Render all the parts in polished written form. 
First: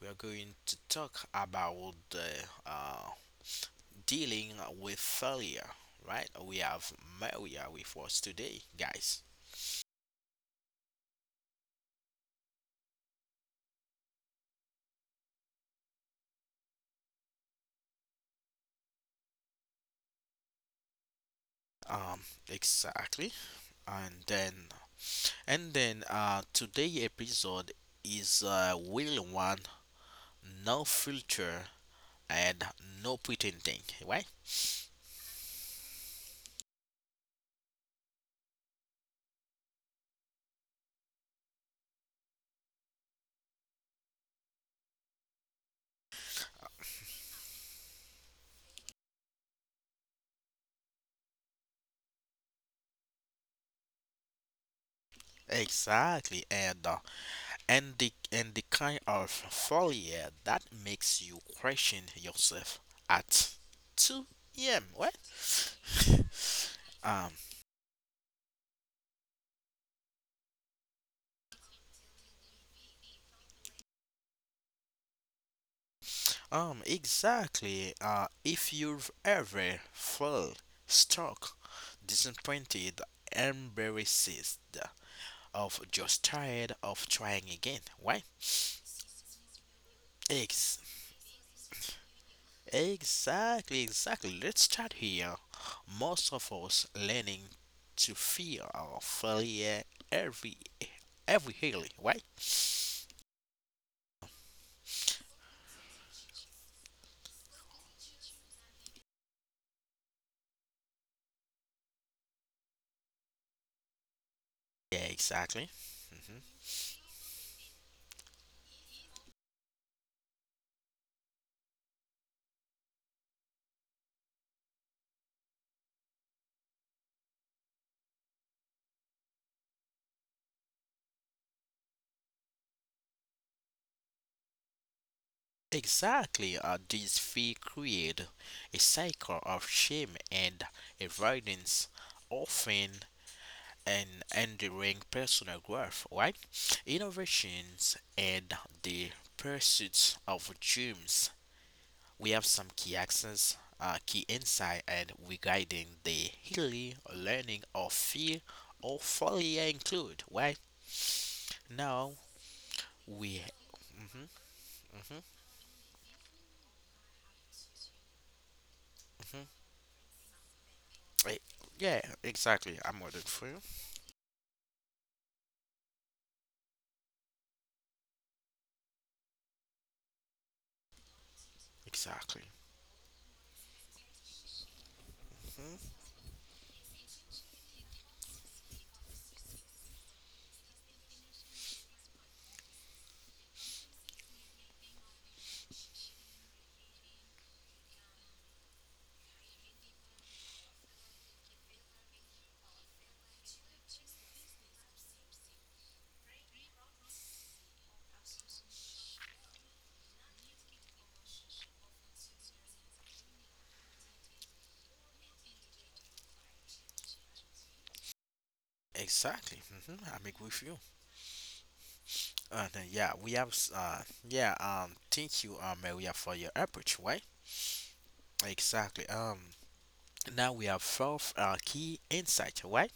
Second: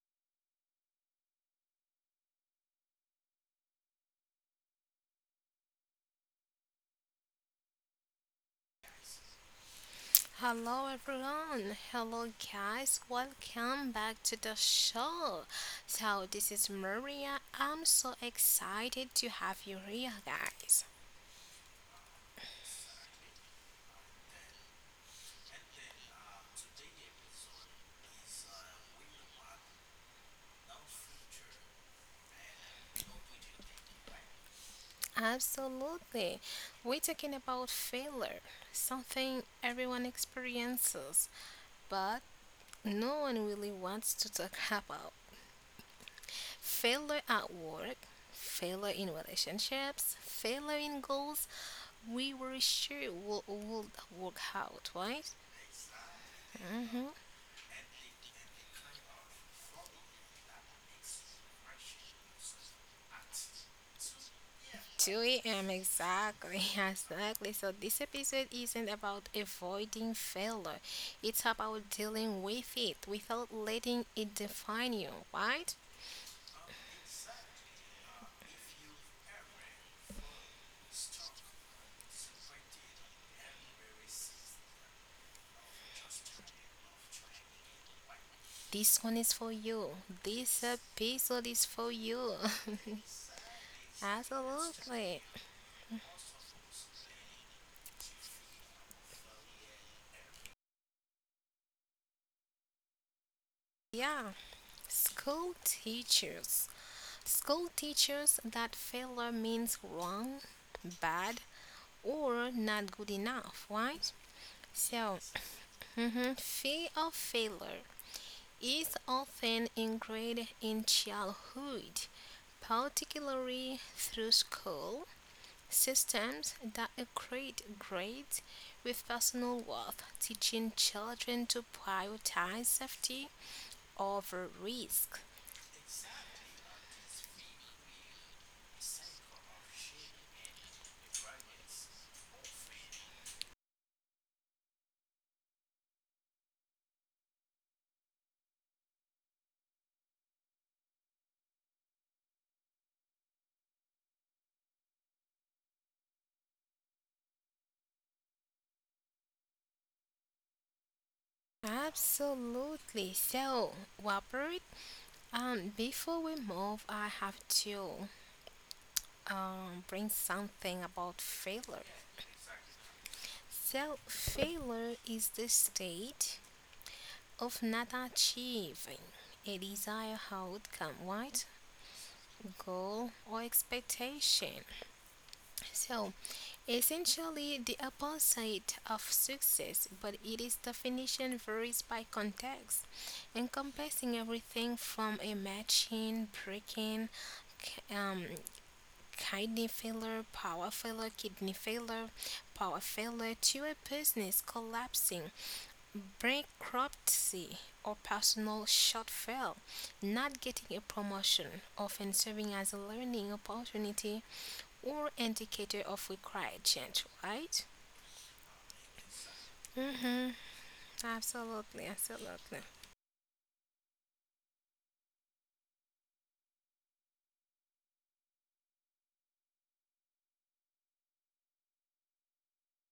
we are going to talk about the dealing with failure. Right? We have Maria with us today, guys. Hello everyone, hello guys, welcome back to the show. So, this is Maria. I'm so excited to have you here, guys. Um, exactly. And then, and then, today episode is will one no filter and no pretending. Right? Absolutely. We're talking about failure, something everyone experiences, but no one really wants to talk about. Failure at work, failure in relationships, failure in goals we were sure will work out, right? Exactly. And uh, hmm and the and the kind of failure that makes you question yourself at 2 a.m. What? 2 a.m. exactly, um, exactly. So this episode isn't about avoiding failure. It's about dealing with it without letting it define you, right? exactly. If you've ever felt stuck, disappointed, embarrassed, of just tired of trying again, why? This one is for you. This Ex episode is for you. Exactly, exactly. Let's start Absolutely. here. Most of us learning to fear our failure every every year, right? Yeah, school teachers. School teachers that failure means wrong, bad, or not good enough, right? Yeah, So, exactly. Hmm. mhm, Fear of failure is often ingrained in childhood, particularly through school systems that equate grades with personal worth, teaching children to prioritize safety over risk. Exactly. This fear create a cycle of shame and avoidance, often and enduring personal growth, right? Innovations and the pursuits of dreams we have some key accents, key insight, and regarding the healing, learning, or fear or failure include, right? Now Absolutely. we. So, Hmm. Robert, Hmm. Before we move, I have to bring something about Hmm. failure. Yeah, exactly. I'm ordering for you. So, failure is the state of not achieving a desired outcome, right? Exactly. Goal or expectation. Hmm. So, essentially the opposite of success, but it is definition varies by context, encompassing everything from a matching, breaking, k- um, kidney failure, power failure, kidney failure, power failure to a business collapsing bankruptcy or personal shortfall, not getting a promotion, often serving as a learning opportunity or indicator of required change, right? Exactly. Hmm. I Mm-hmm. agree with you. Absolutely, absolutely. And yeah, yeah. Thank you, Maria, for your approach. Right. Exactly. Now we have fourth key insight. Right.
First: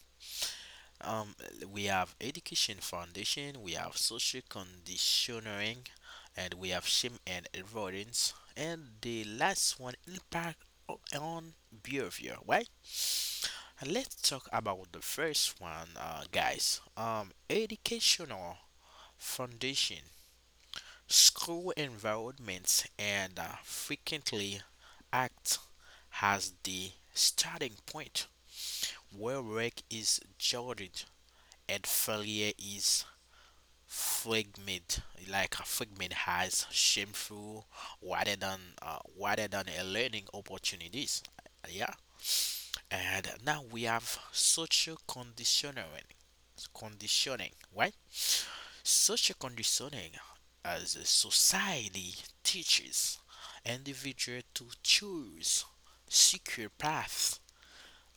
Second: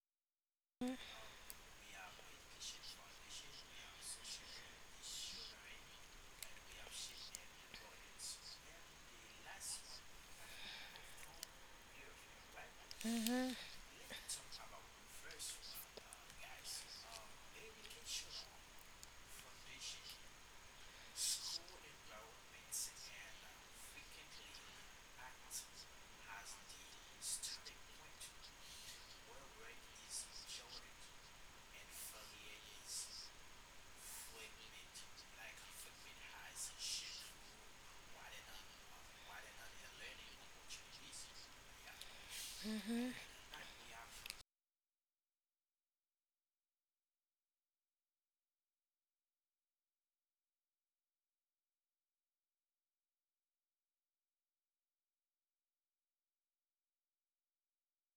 Um, we have education foundation, we have social conditioning, and we have shame and avoidance. And the last one, impact on behavior, right? Mm-hmm. And let's talk about the first one, guys. Educational foundation, school environments, and frequently act as the starting point where work is judged and failure is fragment, like a fragment has shameful rather than a learning opportunities. Yeah, and now we have social conditioning, right? Social conditioning as a society teaches individual to choose secure paths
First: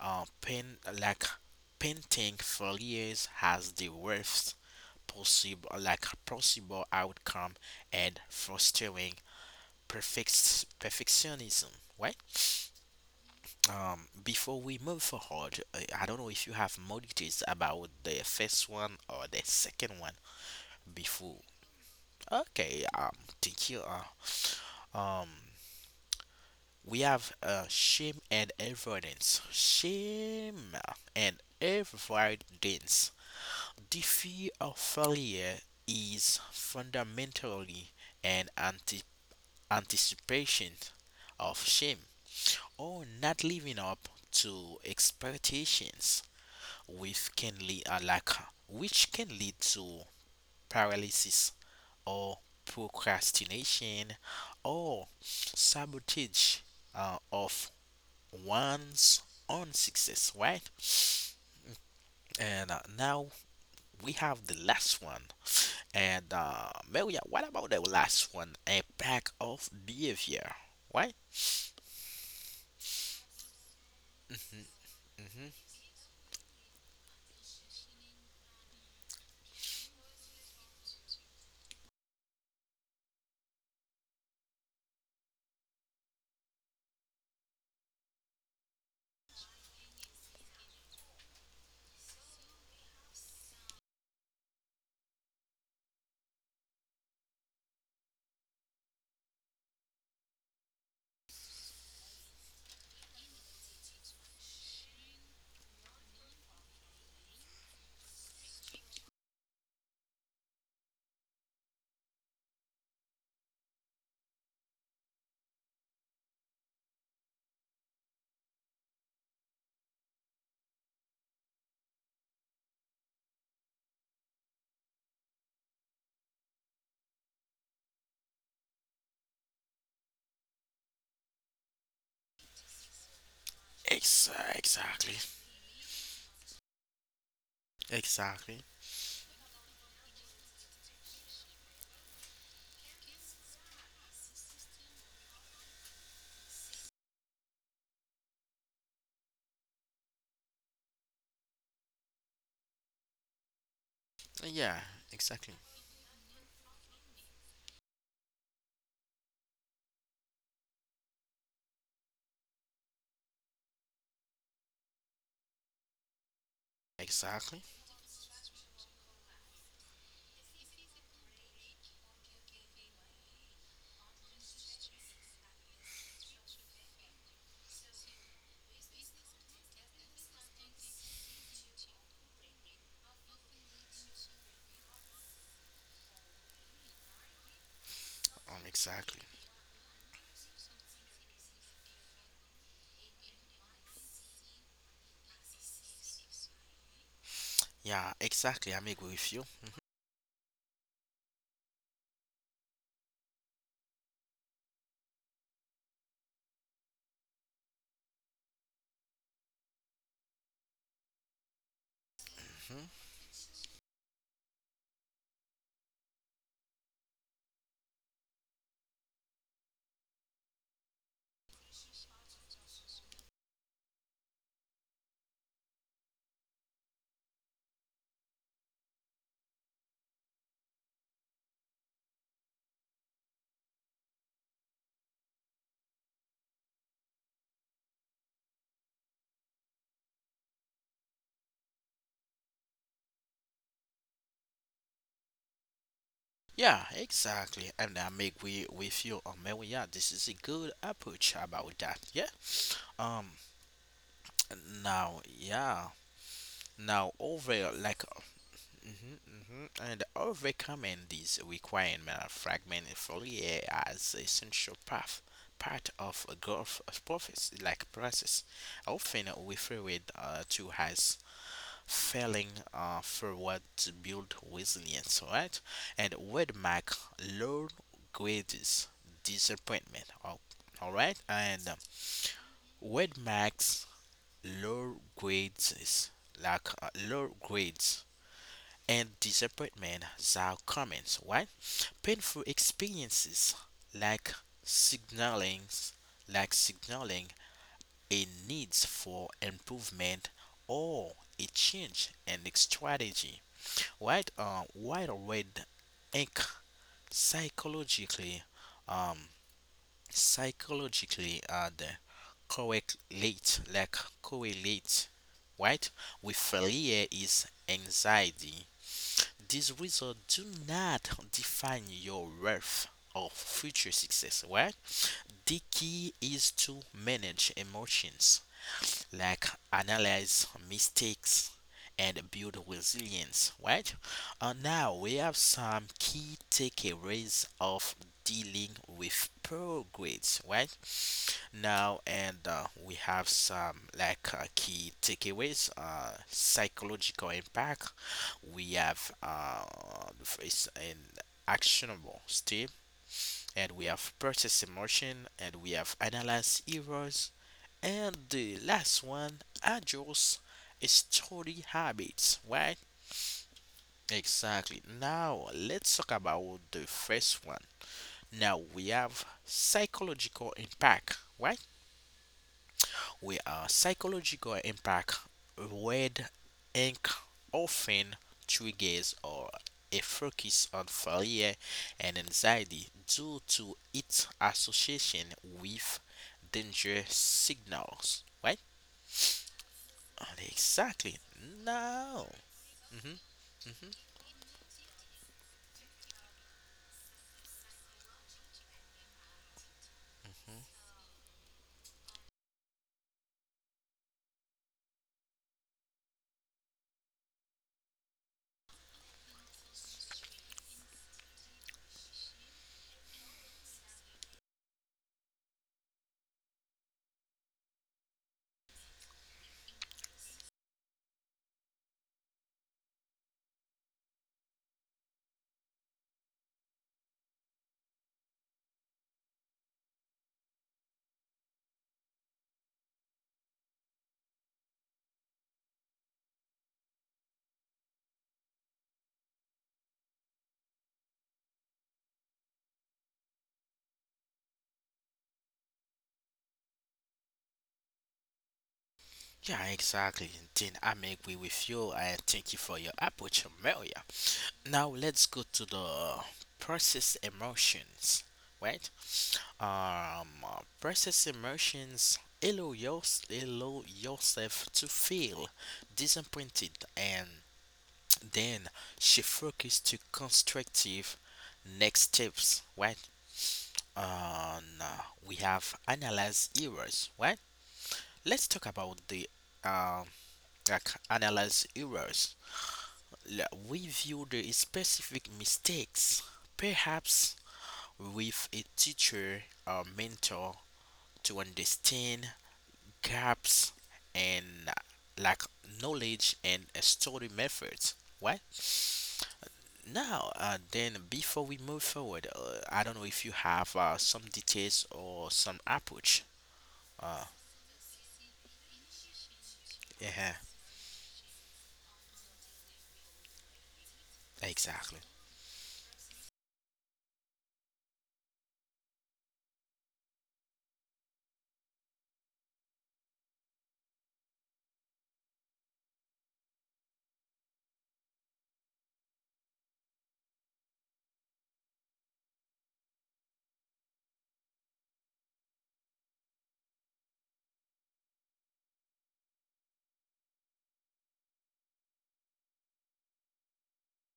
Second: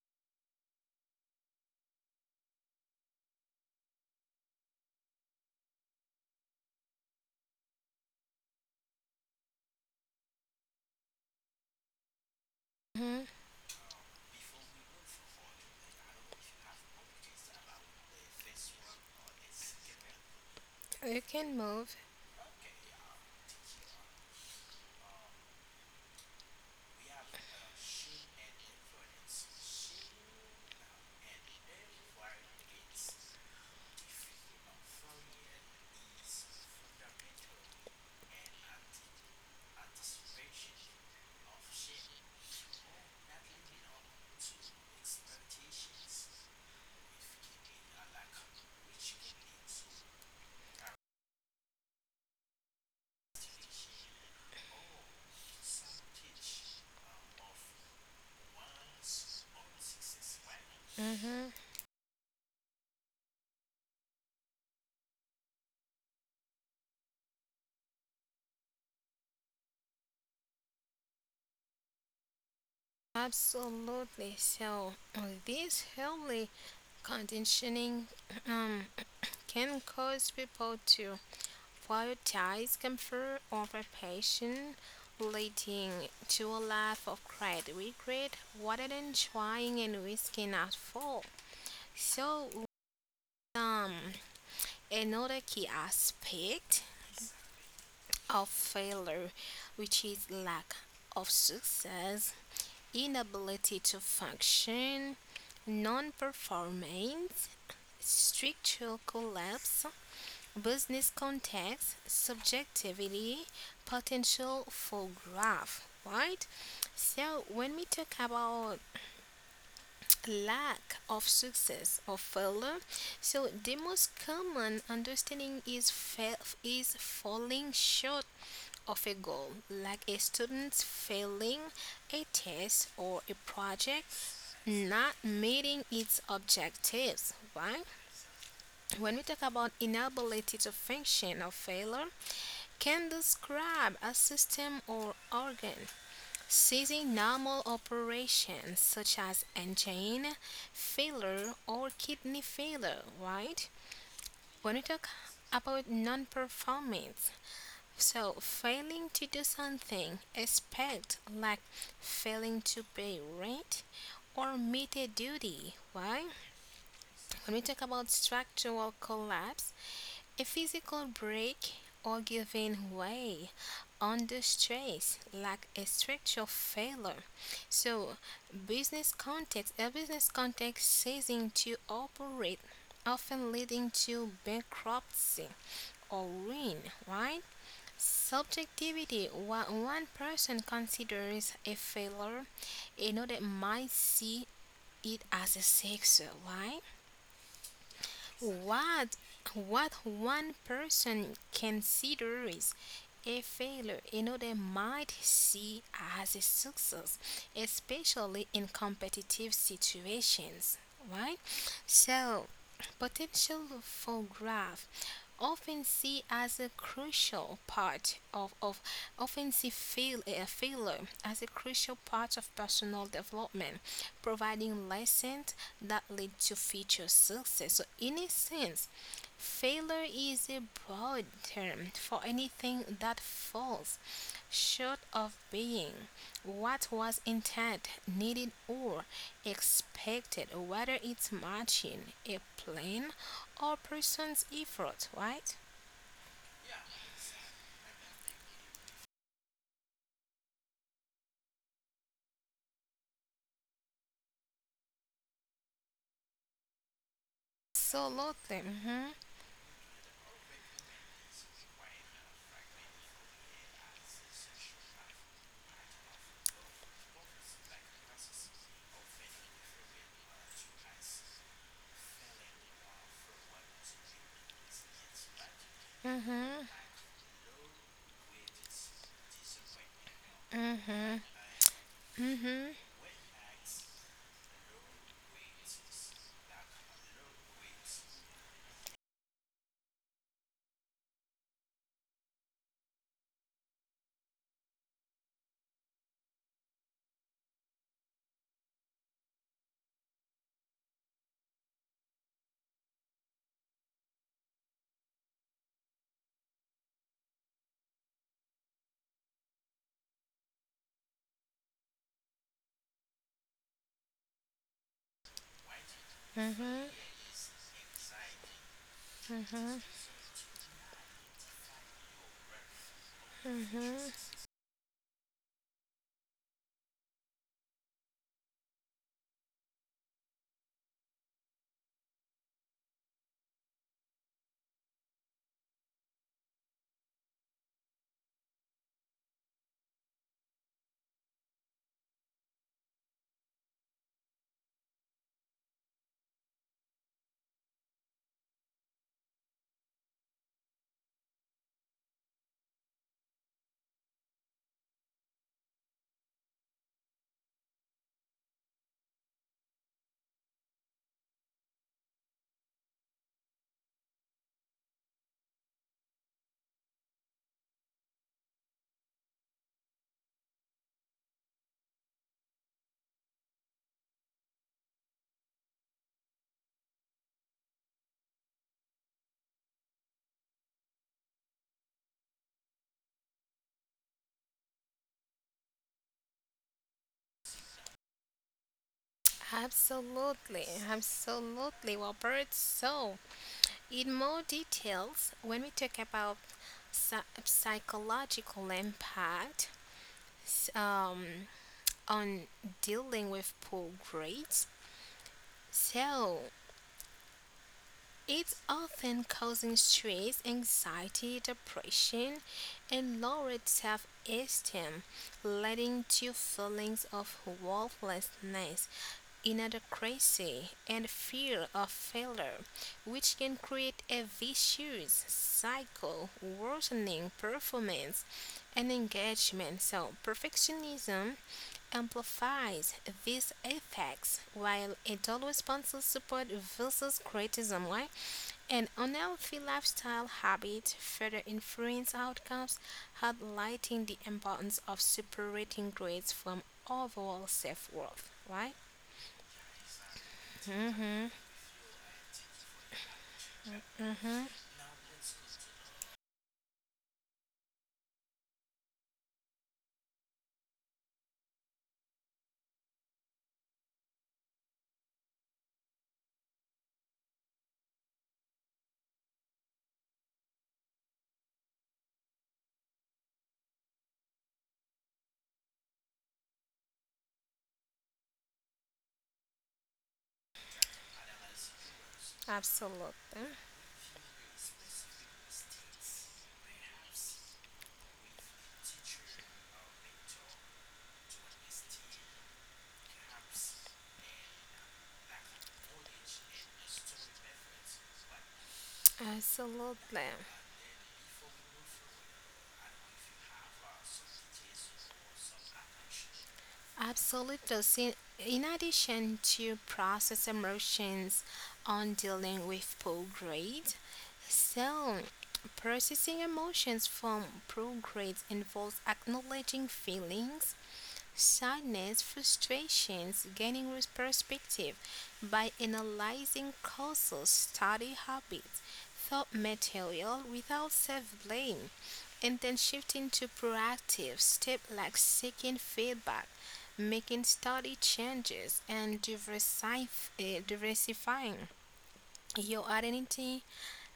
uh, pain like painting for years has the worst possible outcome and fostering perfectionism, right? hmm before we move forward, I don't know if you have more details about the first one or the second one You before can move. okay. Thank you, um we have Shame and avoidance. The fear of failure is fundamentally an anticipation of shame or not living up to expectations, with can lead a lack, which can lead to paralysis or procrastination or sabotage of one's own success, right? Mm-hmm. And now we have the last one. And Maria, what about the last one? A pack of behavior, right? Absolutely. So Mm-hmm. this healthy conditioning um can cause people to prioritize comfort over passion, leading to a life of great regret rather than trying and risking at fall. So, um, another key aspect of failure, which is lack of success, inability to function, non performance, structural collapse, business context, subjectivity, potential for growth, right? So when we talk about lack of success or failure, so the most common understanding is is falling short of a goal, like a student failing a test or a project Ex- not exactly. meeting its objectives, right? Exactly. When we talk about inability to function or failure, can describe a system or organ ceasing normal operations such as engine failure or kidney failure, right? When Yeah, we talk exactly. about non performance, so failing to do something, expect like failing to pay rent or meet a duty, right? When we Exactly. talk about structural collapse, a physical break or giving way under stress, like a structural failure. So, a business context ceasing to operate, often leading to bankruptcy or ruin, right? Exactly. Subjectivity, what one person considers a failure, another might see it as a success. Why? Yeah, exactly. I'm agree What with you. One person considers a failure, another might see as a success, especially in competitive situations, right? So, Hmm. potential for growth often see as a crucial part of a failure as a crucial part of personal development, providing lessons that lead to future success. So, in a sense, failure is a broad term for anything that falls short of being what was intended, needed, or expected, whether it's matching a plan or person's effort, right? Yeah, exactly. And I'm agree with you, Maria. This is a good approach about that. Yeah. Um. Now, yeah. Now over like Absolutely. Mhm. hmm And overcoming these requirement of fragment folia as essential path part of a growth process, often referred to as failing forward to build resilience, right? And would Mhm. mark low grades disappointment, all right? Mhm. And Mhm. would marks low grades, low grades and disappointment are common, right? Painful experiences like signaling signaling a need for improvement or a change in the strategy. Right. White red ink, psychologically. um the correlate like correlate, right, with Mhm. failure is anxiety. These Mhm. results do not define your worth or future Mhm. success, right? The key is to manage emotions, like analyze mistakes and build resilience, right? Now we have some key takeaways of dealing with poor grades, right? Now, and we have some key takeaways, psychological impact. We have the first and actionable step, and we have process emotion, and we have analyze errors, and the last one adjust study habits, right? Exactly. Now let's talk about the first one. Now we have psychological impact, right? With a psychological impact, red ink often triggers or a focus on failure and anxiety due to its association with danger signals, right? Absolutely, Exactly. absolutely, No. Robert. Hmm. So, Hmm. in more details, when we talk about psychological impact s- um, on dealing with poor grades, so it's often causing stress, anxiety, depression, and lowered self esteem, leading to feelings of worthlessness inadequacy, and fear of failure, which can create a vicious cycle, worsening performance and engagement. So, perfectionism amplifies these effects while adult responses support versus criticism. Why? An unhealthy lifestyle habit further influence outcomes, highlighting the importance of separating grades from overall self worth, right? Yeah, exactly. Then I may hmm agree with you and thank you for your approach, Amelia. Now let's go to the process emotions, right? Process emotions, allow yourself to feel disappointed and then she focused to constructive next steps, right? Nah, we have analyze errors, right? Let's talk about the um, analyze errors. Absolutely. Review the specific mistakes, perhaps with a teacher or mentor to understand gaps and like knowledge and study methods. Right. Absolutely. Now, then before we move forward, I don't know if you have some details or some approach. Uh, Absolutely. So in addition to yeah, process emotions on dealing with poor grade, exactly. so processing emotions from poor grades involves acknowledging feelings, sadness, frustrations, gaining perspective by analyzing causal study habits, thought material without self blame, and then shifting to proactive step like seeking feedback, making study changes, and diversifying your identity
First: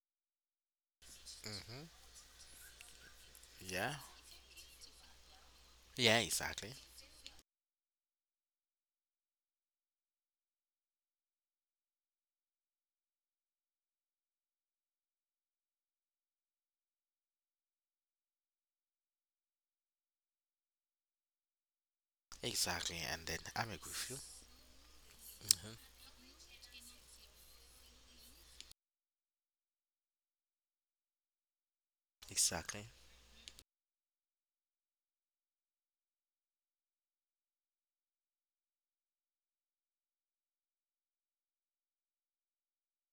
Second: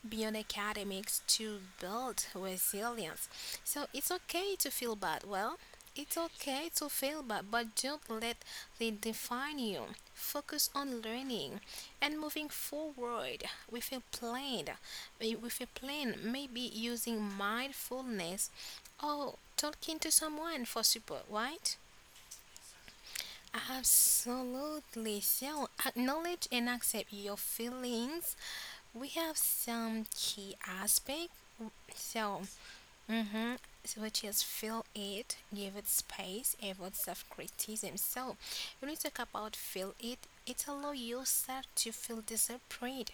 beyond academics to Hmm. build resilience. So Yeah, it's okay to feel bad. It's yeah, okay exactly, to feel bad, but don't let they define you. Focus on learning and moving forward with a plan. With a plan, maybe using mindfulness or talking to someone for support, right? exactly. And then I'm agree with you. Absolutely. So Hmm. acknowledge and accept your feelings we have some key aspect. w- So, Exactly. hmm so which is fill it, give it space, avoid self-criticism. So, when we talk about fill it, it allow yourself to feel disappointed,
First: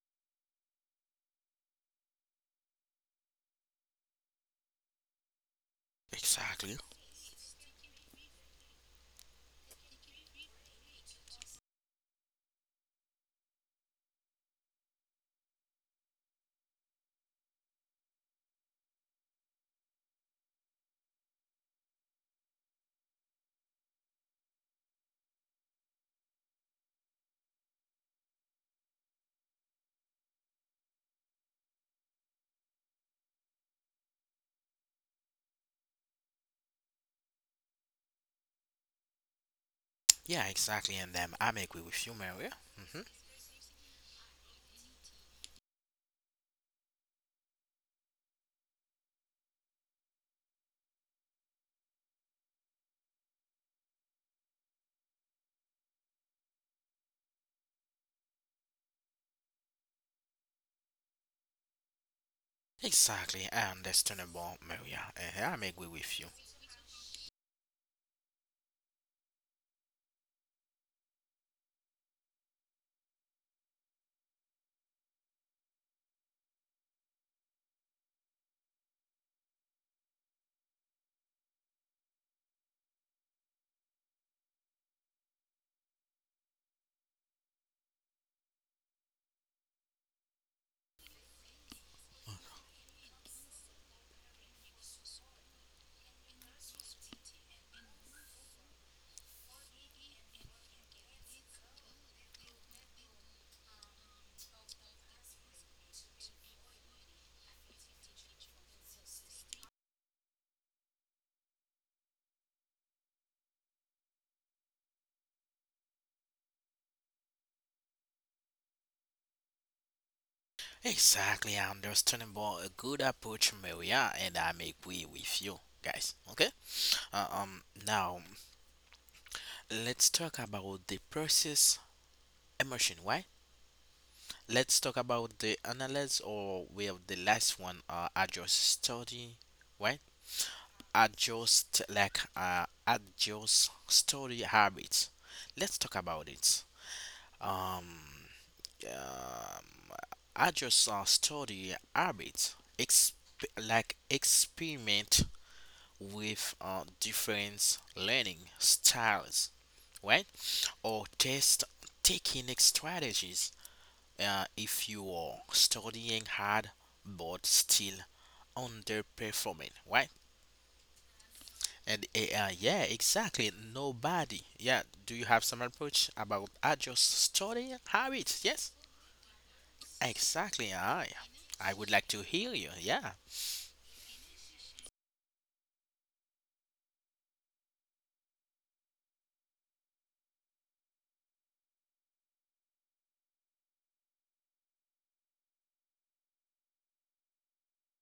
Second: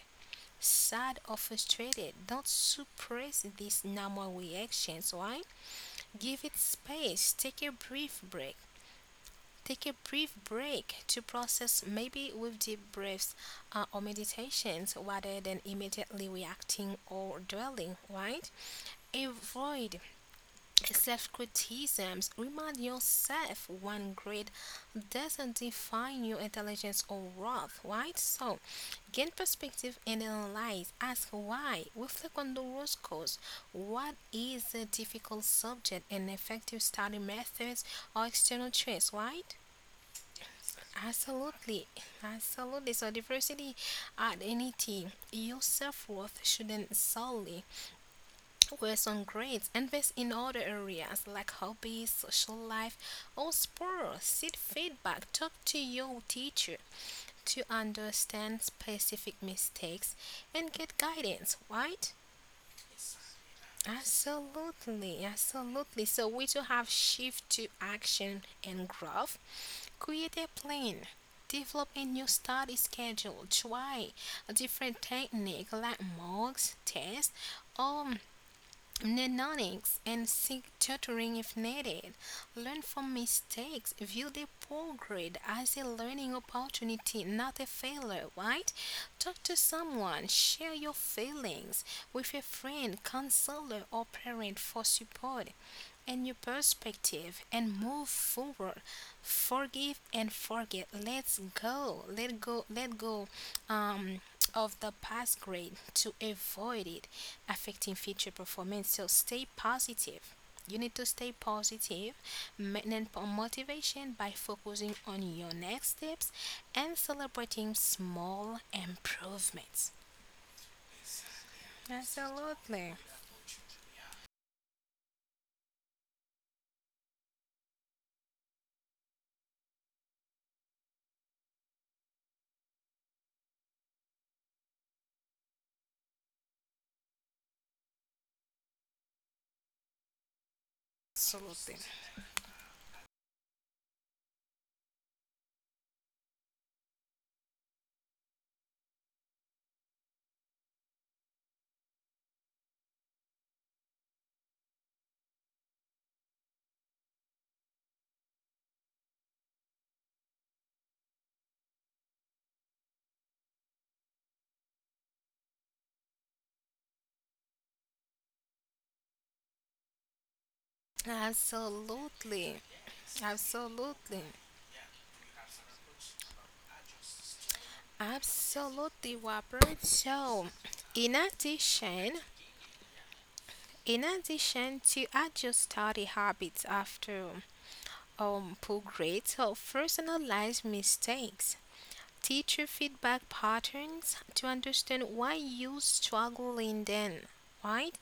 sad, or frustrated. Don't suppress these normal reactions. Why? Give it Exactly. space. Take a brief break to process, maybe with deep breaths or meditations, rather than immediately reacting or dwelling, right? Avoid self criticisms. Remind yourself one grade doesn't define your intelligence or worth, right? So, gain perspective and analyze. Ask why. Reflect on the root cause. What is a difficult subject and effective study methods or external traits, right? Yeah, exactly. And then I'm agree Absolutely, with you, Maria. absolutely. Hmm. So diversity identity, your self worth shouldn't solely rest on grades. Invest in other areas like hobbies, social life, or sports. Seek feedback. Talk to your teacher to understand specific mistakes and get guidance, right? Exactly. I understandable, Maria. Absolutely, I'm agree absolutely. with you. So we to have shift to action and growth. Create a plan. Develop a new study schedule. Try a different technique like mocks, tests, or mnemonics and seek tutoring if needed. Learn from mistakes. View the progress as a learning opportunity, not a failure, right? Talk to someone. Share your feelings with a friend, counselor, or parent for support a new perspective and move forward. Forgive and forget. Let's go. Let go. Let go um, of the past grade to avoid it affecting future performance. So stay positive. You need to stay positive, maintain motivation by focusing on your next steps and celebrating small improvements. Exactly, I about a Absolutely. good approach, Maria, and I make way with you guys. Okay. Now let's talk about the process emotion. Why? Let's talk about the analysis or well the last one. Adjust study. Right? Adjust study habits. Let's talk about it. Um. Um, I just study habits, experiment with different learning styles, right? Or test technique strategies. If you are studying hard but still underperforming, right? And Absolutely. yeah, exactly. Absolutely. Nobody. Yeah. Do you have some approach about adjust study habits? Yes. Absolutely, Robert. So, Exactly. I in I would like addition, to hear you. Yeah. To adjust study habits after poor grades, or personalized mistakes, teacher feedback patterns to understand why you struggle in them, right?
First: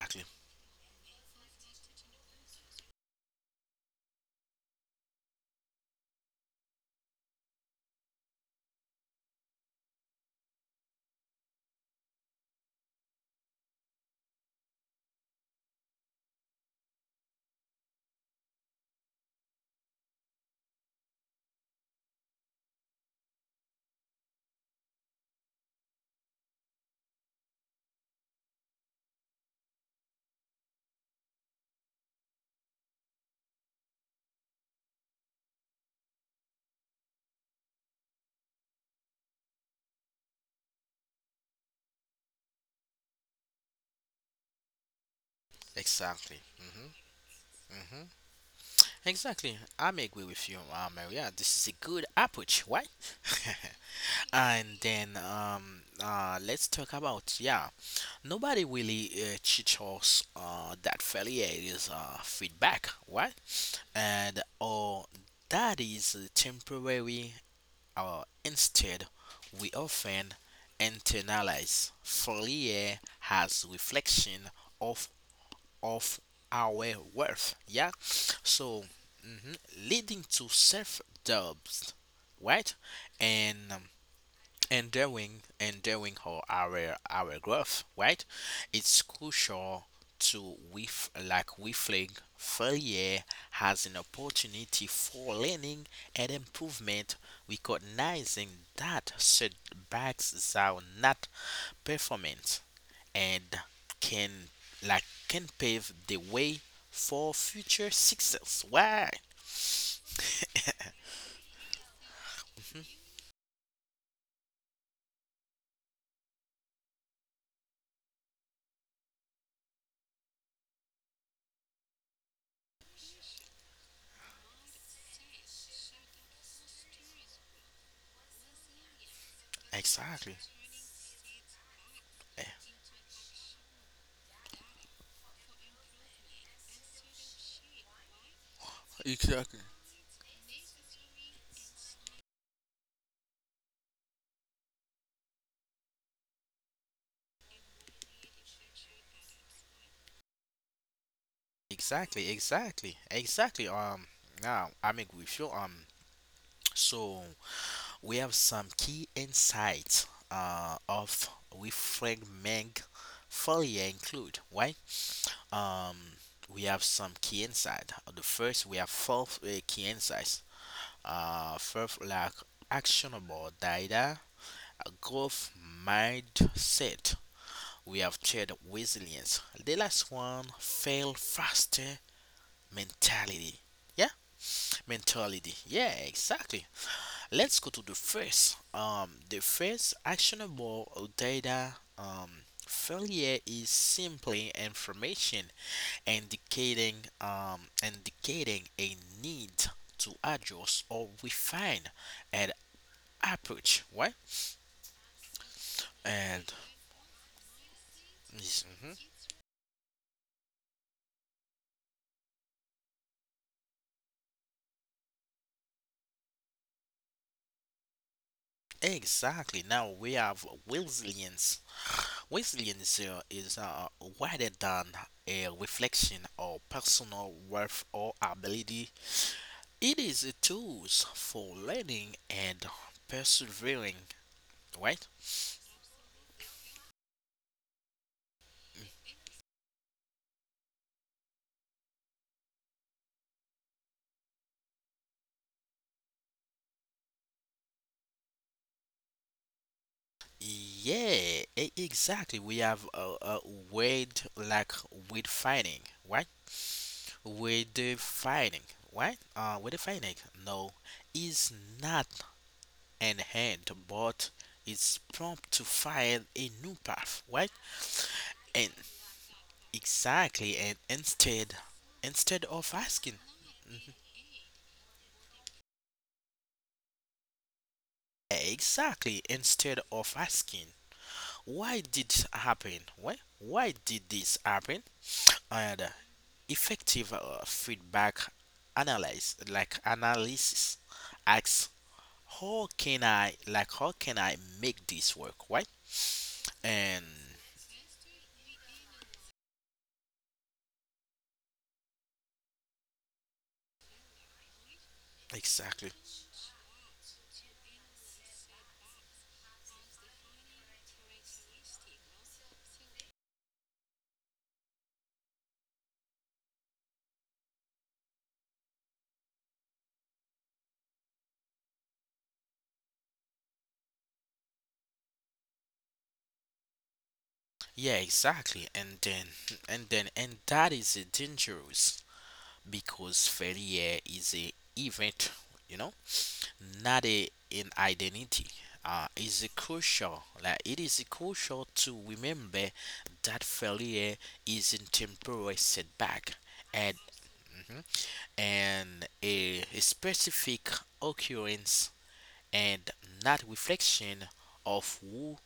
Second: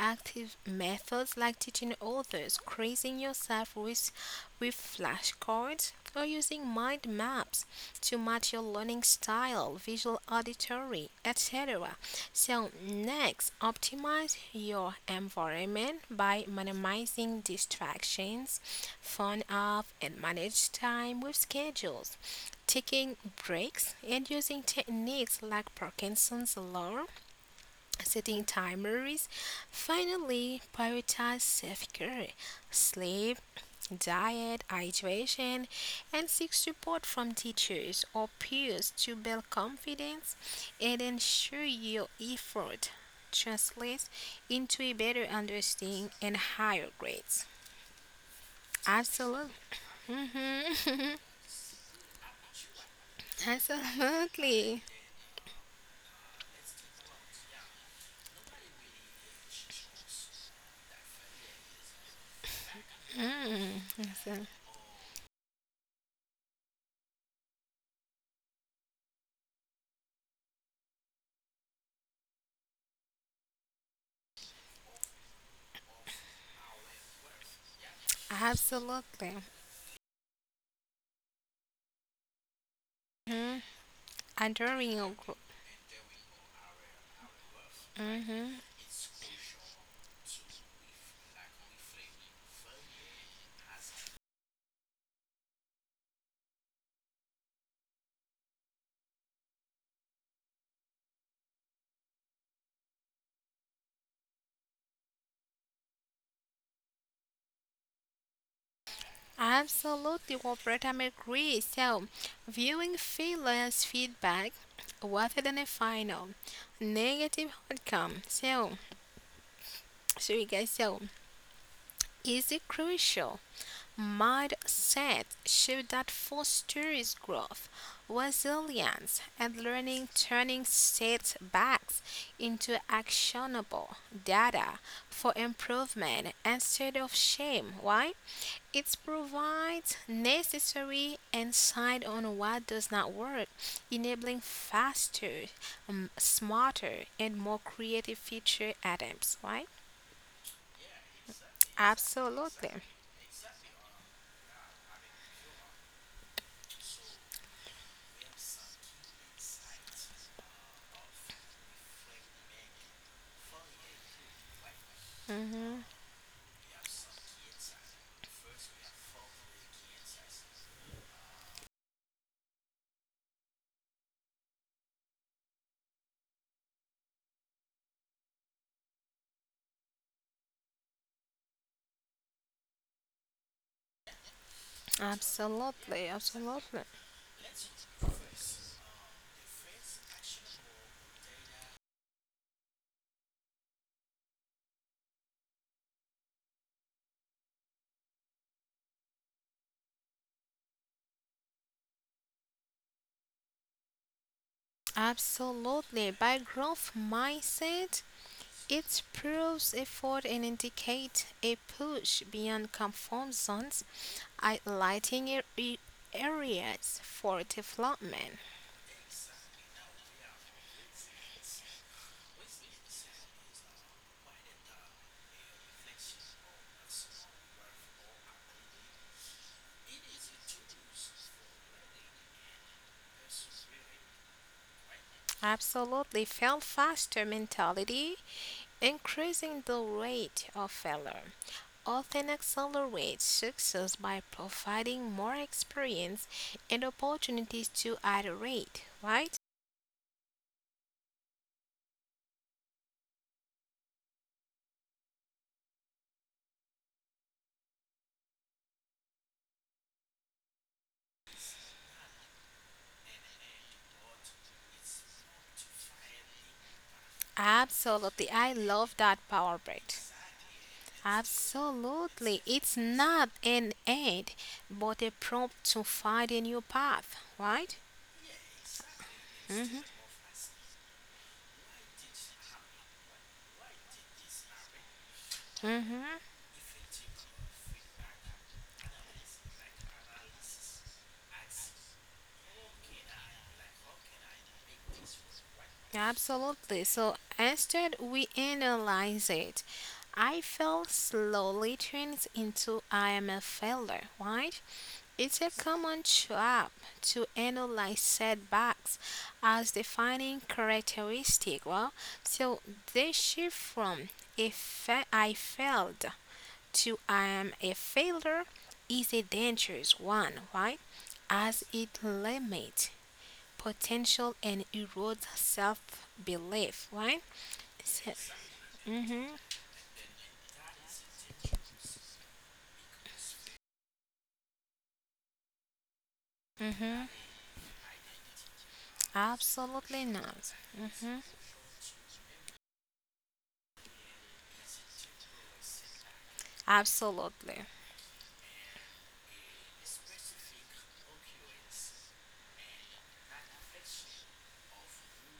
Exactly. methods like teaching others, crazing yourself with flashcards, or using mind maps to match your learning style, visual auditory, etc. So, next, optimize your environment by minimizing distractions, phone off, and manage time with schedules taking breaks, and using techniques like Parkinson's alarm, setting timers. Finally, prioritize self care, sleep, diet, hydration, and seek support from teachers or peers to build confidence and ensure your effort translates into a better understanding and Exactly. Mhm. higher grades. Mhm. Absolutely. Exactly. I'm agree with you, hmm Maria. This is a good approach, right? and Absolutely. then um uh let's talk about, yeah. Nobody really teach us that failure is feedback, right? Mm. And Absolutely. or that is temporary. Instead, we often internalize failure as reflection of of our worth. Yeah, so Absolutely. mhm, leading to self doubts, right? hmm And um, and Adoring your during group. and during our growth, right? hmm It's crucial to we flag failure as an opportunity for learning and improvement, recognizing that setbacks are not performance and can can pave the way for future success. Why? Absolutely, Roberta, I agree. So, Mhm, viewing failure as feedback rather than a final negative outcome. So, so you guys, so is a crucial mindset show that fosters growth, resilience, and learning, exactly. turning setbacks Eh, into actionable data for improvement instead of shame. Why? It exactly. provides necessary insight on what does not work, enabling faster, smarter, and more creative future attempts, right? Exactly, Absolutely. exactly, exactly. Now I'm agree with you. So we have some key insights. Of with Frank reframing Fourier include, right. Mhm. Um, we have some key insight. The first we have four key insights. First like actionable data, growth mindset. We have third resilience. The last one fail faster mentality. Yeah? Mentality. Yeah, Absolutely, exactly. absolutely. Let's go to the first. The first actionable data. Failure is simply information indicating indicating a need to adjust or refine an approach. Right? Absolutely. And By growth mindset, yes, mhm. it proves effort and indicates a push beyond comfort zones, highlighting areas for development. Exactly. Now we have resilience. Resilience is wider than a reflection of personal worth or ability. It is a tool for learning and persevering, right? Absolutely. Fail faster mentality, increasing the rate of failure. Often accelerates success by providing more experience and opportunities to iterate, right? Yeah, exactly. We have a word like with finding," right? With the right? With the no, is not an end, but it's prompt to find a new path, right? Absolutely. I And love that power break. exactly, and instead, instead Absolutely. of It's asking. not an end, but a prompt to find a new path, right? Exactly. Instead hmm of asking, why did happen? Why did this happen? And Mm-hmm. effective feedback analyze, like analysis, asks, how can I make this work? Why? Absolutely. And So instead, we analyze it. I fell slowly turns into I am a failure, right? It's a exactly, common trap to analyze setbacks as defining characteristic. So they shift from if fa- I failed to I am a failure is a dangerous one, right? As it limits potential and erodes self-belief, right? yeah, So, exactly. Mhm, And that is dangerous because failure is a event, you know not mhm, an identity. Is a absolutely crucial, like not. it is Mhm, crucial to remember that failure is a temporary setback and absolutely. mhm, and a specific occurrence and not reflection of who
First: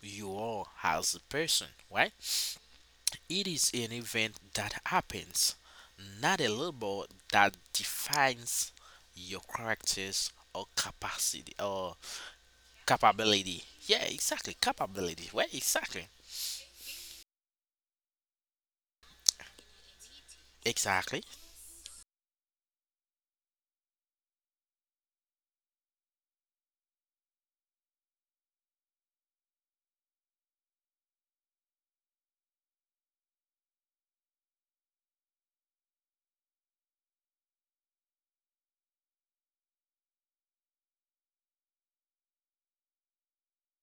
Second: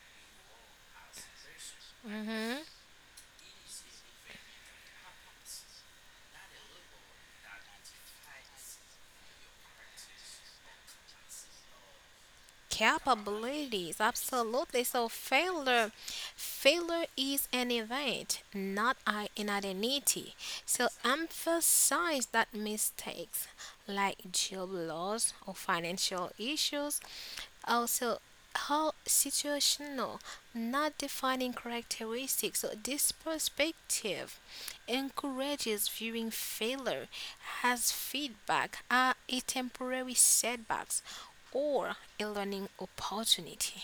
you are as a person, right? Mhm. It is an event that happens, not a label that defines your characters or capacity or capability. Yeah, Capabilities exactly. absolutely so Capability. Well, failure exactly, failure is an event, not I- an identity. So exactly. emphasize that mistakes like job loss or financial issues also, how situational, not defining characteristics. So this perspective encourages viewing failure as feedback, are a temporary setbacks, or a learning opportunity.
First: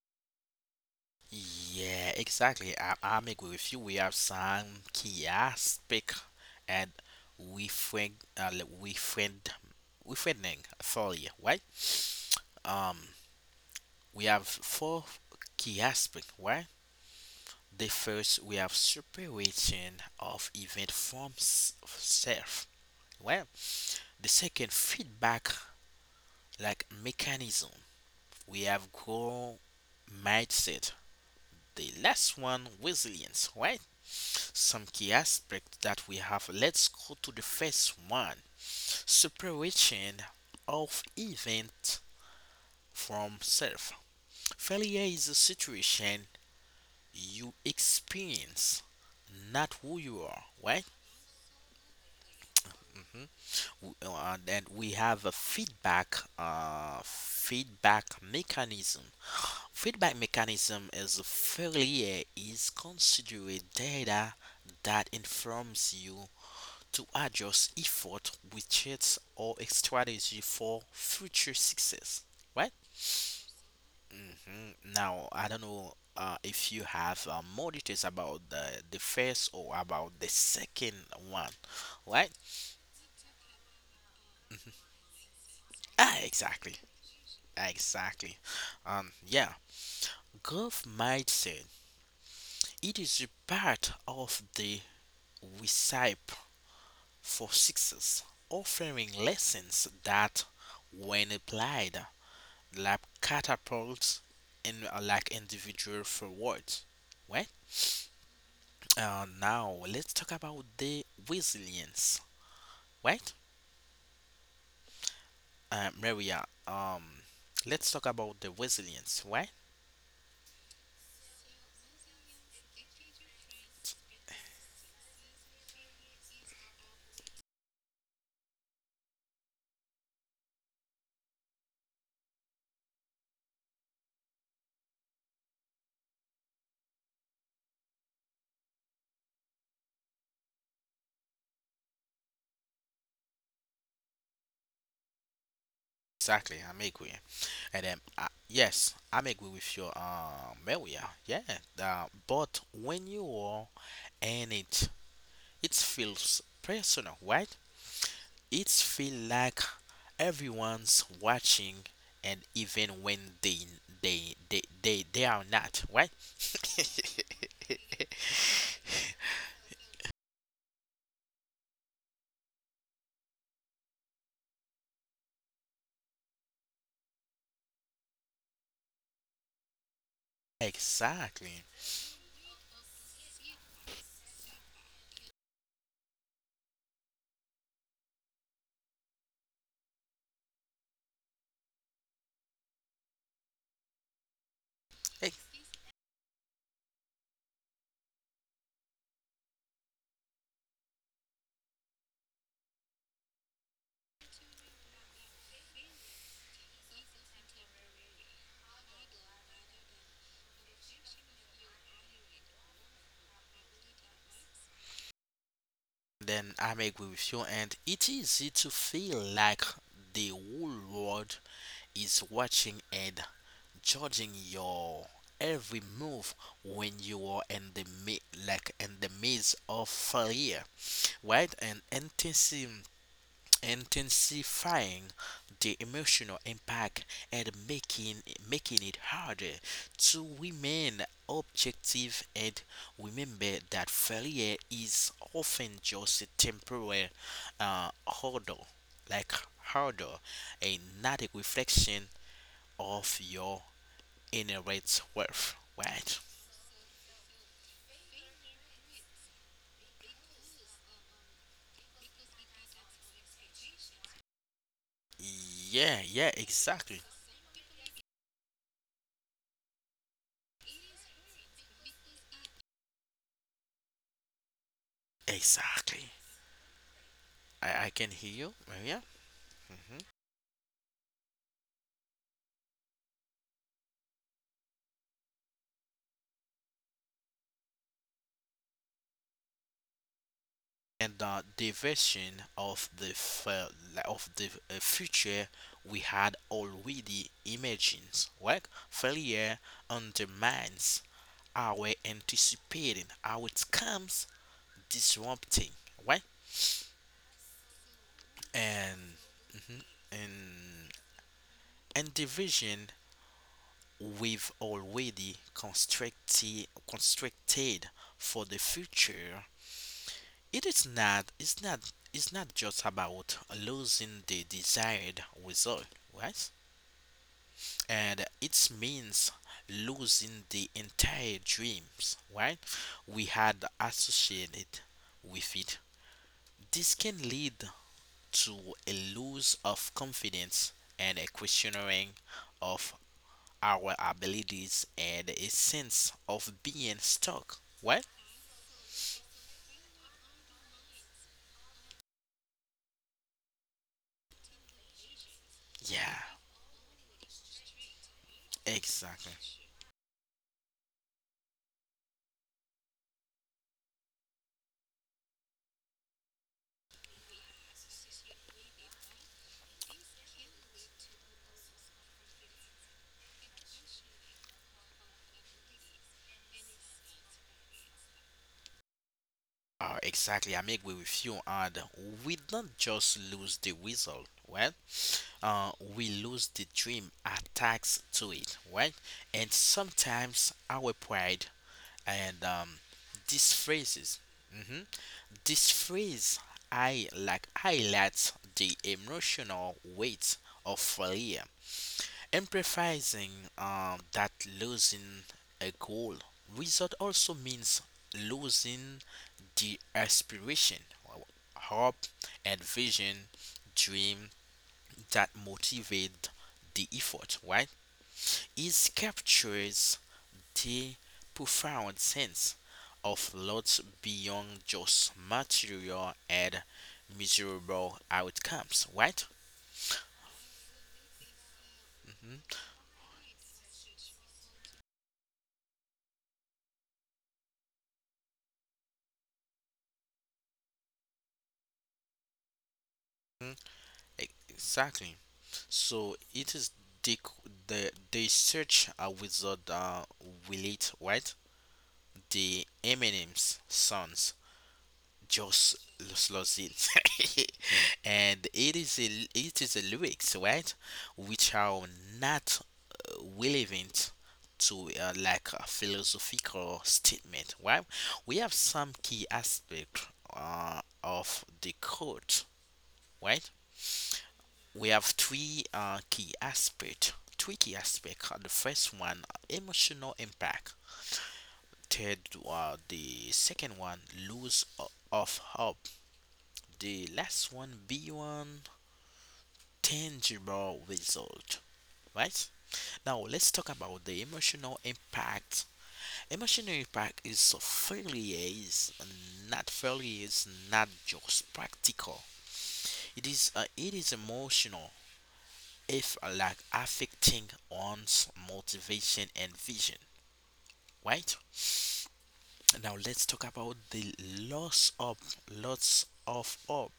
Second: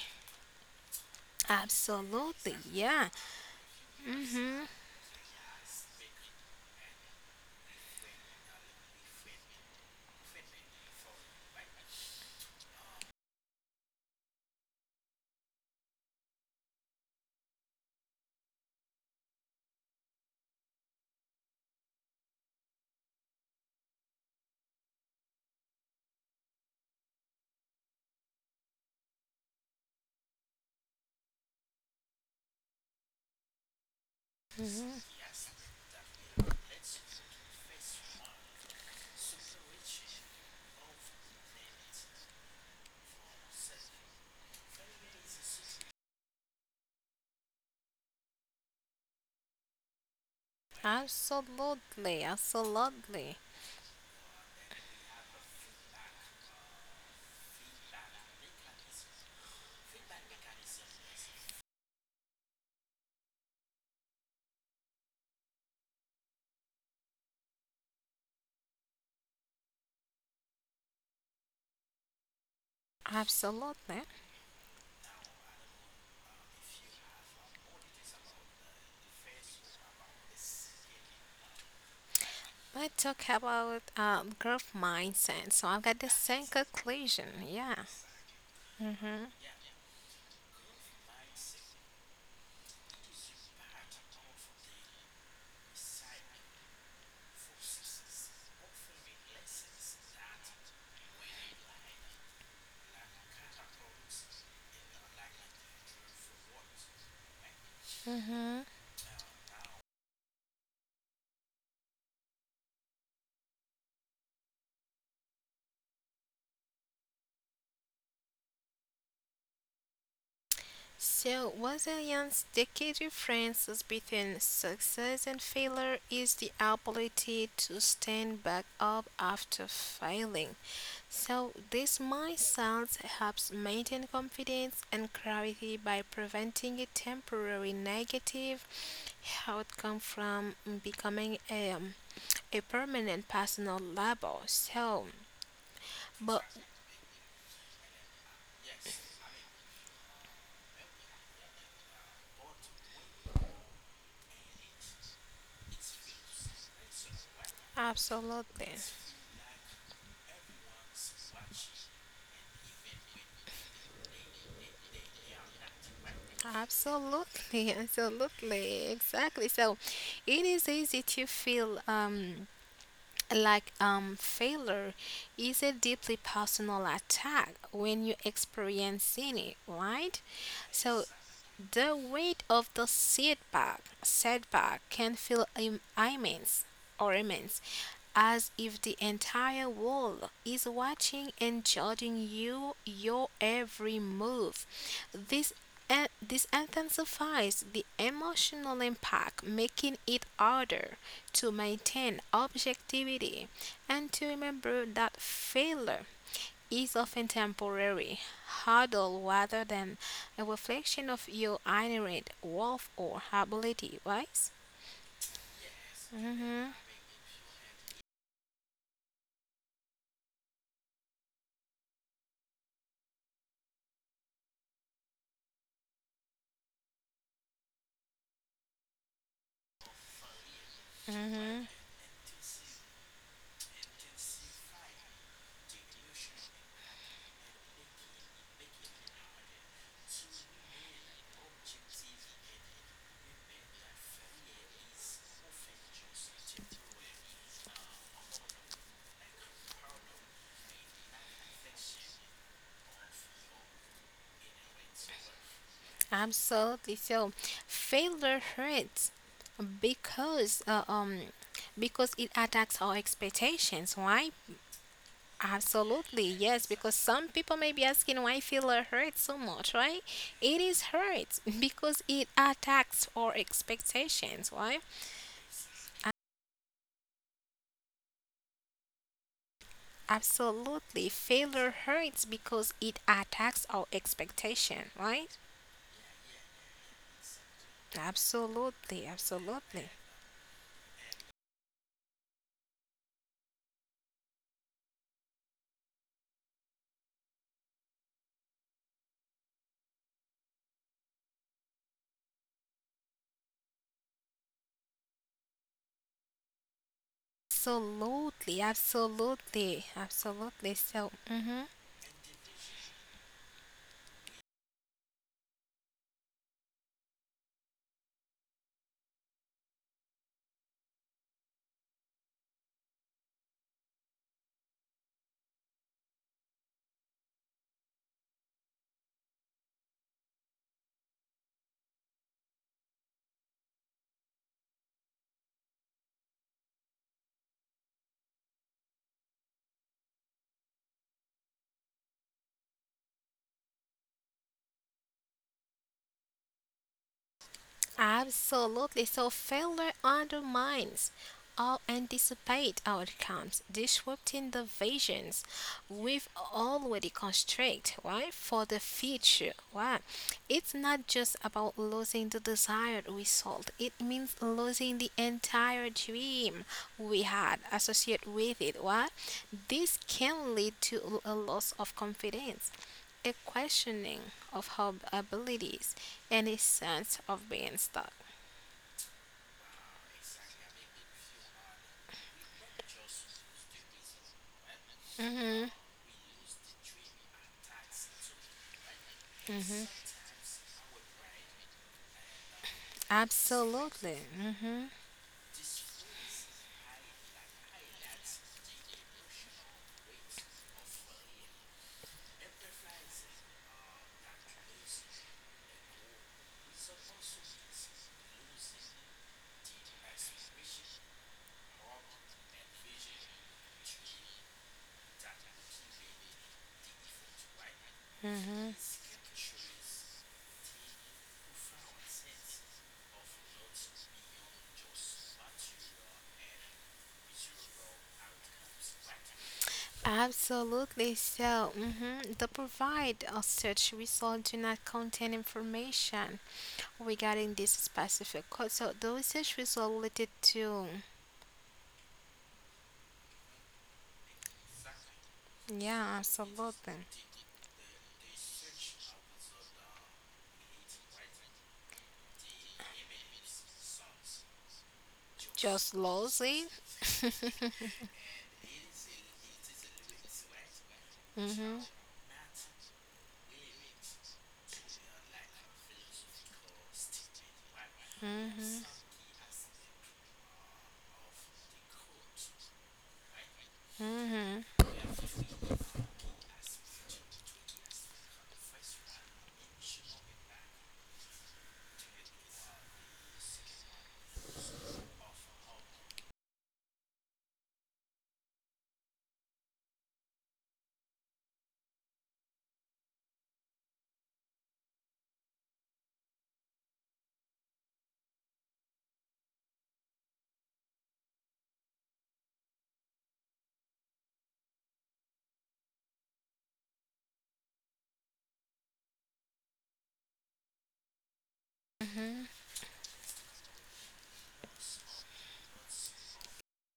Yeah, Absolutely, exactly. I, yeah. i'm agree with you. We have Mhm. some key aspect, and we friend we friending thoroughly, right? um we have four key aspect, right? The first we have separation of event from self. Well, the second feedback mechanism. We have goal mindset. The last one resilience, right? Some Mhm. key aspects that we have. Let's go to the first one, separation of event from self. Failure is a situation you experience, not who you are, right? Absolutely, absolutely, And we have a feedback mechanism. Feedback mechanism is a failure is considered data that informs you to adjust effort, widgets, or a strategy for future success. Right? absolutely. Hmm. Now I don't know if you have more details about the first or about the second one, right? Let's talk about growth mindset. So I've got the Ah, same exactly. conclusion. Yeah. Exactly. Mhm, Yeah, growth mindset. It is a part of the recipe for success, offering lessons that, when applied, catapults in individual forwards. Right. mhm. Now let's talk about the resilience. Right. Maria. Let's talk about the resilience. Right. So, Wazilian's decade differences between success and failure is the ability to stand back up after failing. So, this mindset helps maintain confidence and clarity by preventing a temporary negative outcome from becoming a permanent personal label. So, but Exactly. I'm agree. And then, yes, I'm agree with you, Maria. Yeah, but when you are in it, it feels personal, right? It absolutely. feel like everyone's watching, and even when they are not, right? Absolutely, absolutely, exactly. So it is easy to feel like failure is a deeply personal attack when you experience it, right? So Exactly. the weight of the setback can feel immense or immense as if the entire world is watching and judging you, your every move. Ex- This this intensifies the emotional impact, making it harder to maintain objectivity and to remember that failure is often temporary, hurdle rather than a reflection of your inherent worth or ability, right? Then Mm-hmm. I'm agree with you, and it is easy to feel like the whole world is watching and judging your every move when you are like in the midst of failure, right? Mm-hmm. And intensifying the emotional impact and making it harder to remain objective and remember that failure is often just a temporary uh, hurdle, like hurdle, and not a reflection of your in a rate's worth, right? Absolutely. So failure hurts because uh, um because it attacks our expectations. Why? Yeah, Absolutely. yeah, Yes, because exactly. some people may be asking why failure hurts so much, right? It is hurt because it attacks our expectations. Why? Exactly. I can hear you, Maria. Hmm. Absolutely. Failure hurts because it attacks our expectation, right? Absolutely. Absolutely. And the division of of the future we had already imagined, right? Failure undermines our anticipating outcomes, disrupting, right? Absolutely, And absolutely, absolutely. and So, and division. We've already constructed for the future. It is not it's not just about losing the desired result, right, and it means losing the entire dreams, right, we had associated with it. This can lead to a loss of confidence and a questioning of our abilities and a sense of being stuck. What? absolutely. So, failure undermines all anticipated outcomes, disrupting the visions Yeah, we've already constructed, right, for the exactly. future. Right? It's not just about losing the desired result, it means losing the entire dream we had associated with it. What? This can lead to a loss of confidence, a questioning of her abilities, and a sense of being stuck. Exactly. I make way with you, and we don't just lose the result. Well, we lose the dream attached to it, right? And sometimes our pride and these Absolutely. phrases, mm-hmm, this phrase, I like highlights the emotional weight of failure. Emphasizing that losing a goal result also means losing the aspiration, hope, and vision, dream that motivate the effort, right? hmm It captures the profound sense of lots beyond just material and measurable outcomes, right? Absolutely. So, Mhm. the provide or search results do not contain information regarding this specific code. So, those search results related to, Mm, exactly. So yeah, it is absolutely. The they search a wizard will it right? The Eminem's sons just Just lost lousy. it, and it is a lyrics, right? Which hmm are not relevant to like a philosophical statement, right? We hmm have some key aspect of the code, right? hmm We have three key aspect. The first one, emotional impact. Third, the second one, of hope. The last one, beyond tangible result. Right. Now let's talk about the emotional impact. Emotional impact is not fairly is not just practical. It is emotional. If like affecting one's motivation and vision, right? hmm Now let's talk about the loss of lots of hope.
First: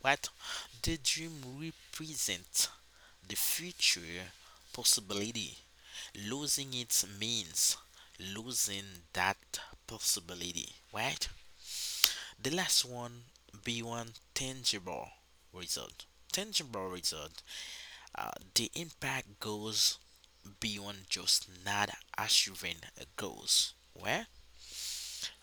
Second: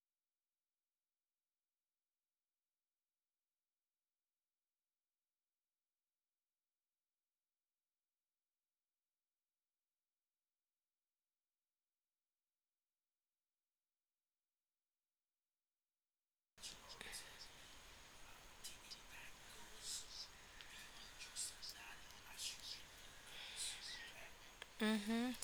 What the dream represents the future possibility. Losing it means losing that possibility, right? The last one, be one tangible result. Tangible result, uh, the impact goes beyond just not achieving goals. Where? hmm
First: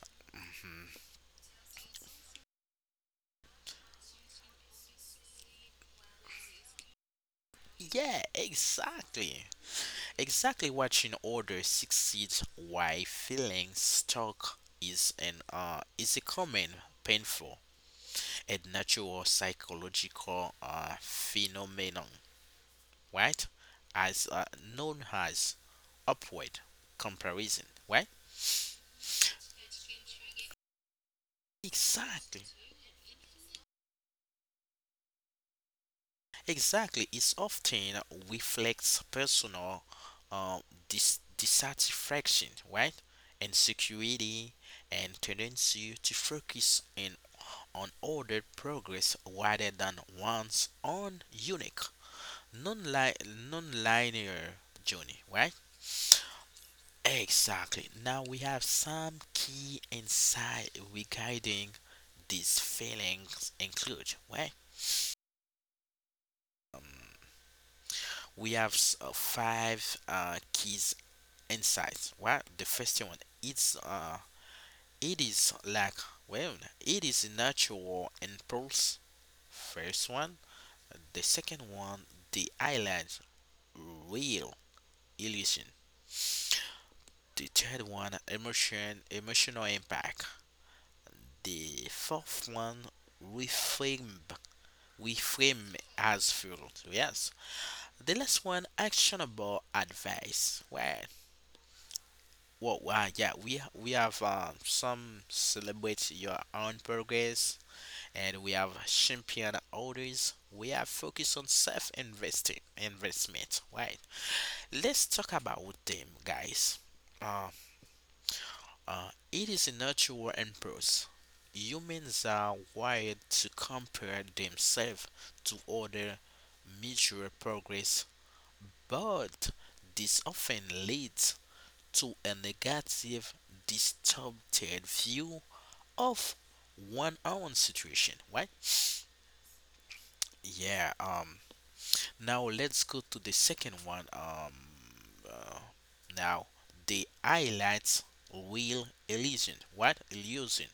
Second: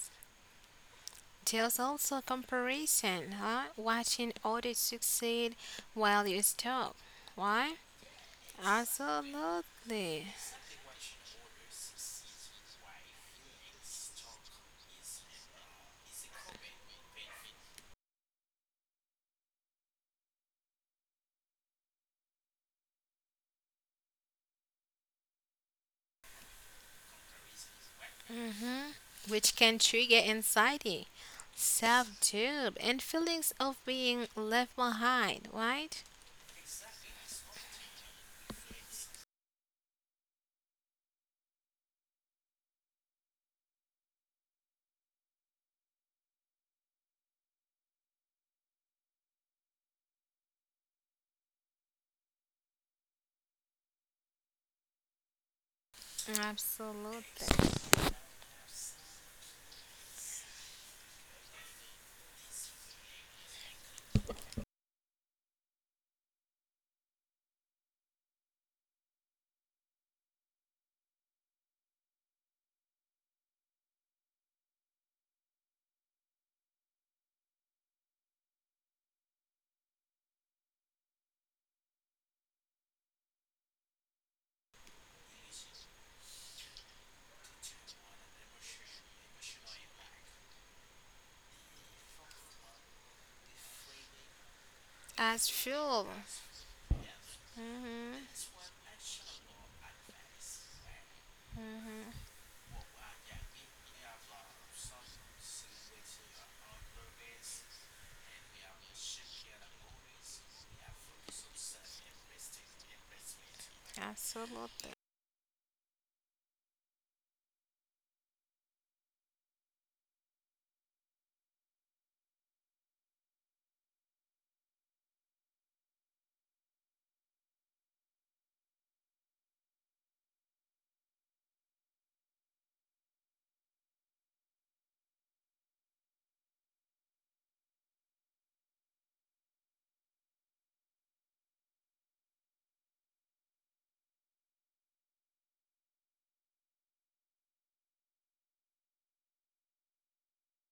There's also a comparison, huh? Watching others succeed while you stop. Why? Yeah, exactly. Absolutely. Exactly, watching others succeed while feeling stuck is an is a common painful and natural psychological phenomenon, right? As known as upward comparison, right? Which can trigger anxiety, self Exactly. doubt, and feelings of being left behind, right? Exactly, it often reflects personal uh, dissatisfaction, right? Insecurity and tendency to focus in on ordered progress rather than one's own unique, non-li- non-linear journey, right? Absolutely. Exactly. Now we have some key insight regarding these feelings include, right? We have five keys insights. What the first one? It's it is like well, it is a natural impulse. First one, the second one, the highlights real illusion. The third one, emotional impact. The fourth one, reframe, As reframe fuel. as fuel. Yes. hmm The last one, actionable advice. Well, well, yeah, we have some celebrate your own progress, and we have champion others. We are focused on self investing investment, right? Absolutely. Let's talk about them, guys. Uh, it is a natural impulse. Humans are wired to compare themselves to other measure progress, but this often leads to a negative, distorted view of one own situation, right? Yeah. Now let's go to the second one. Uh, now the highlights real illusion. What illusion?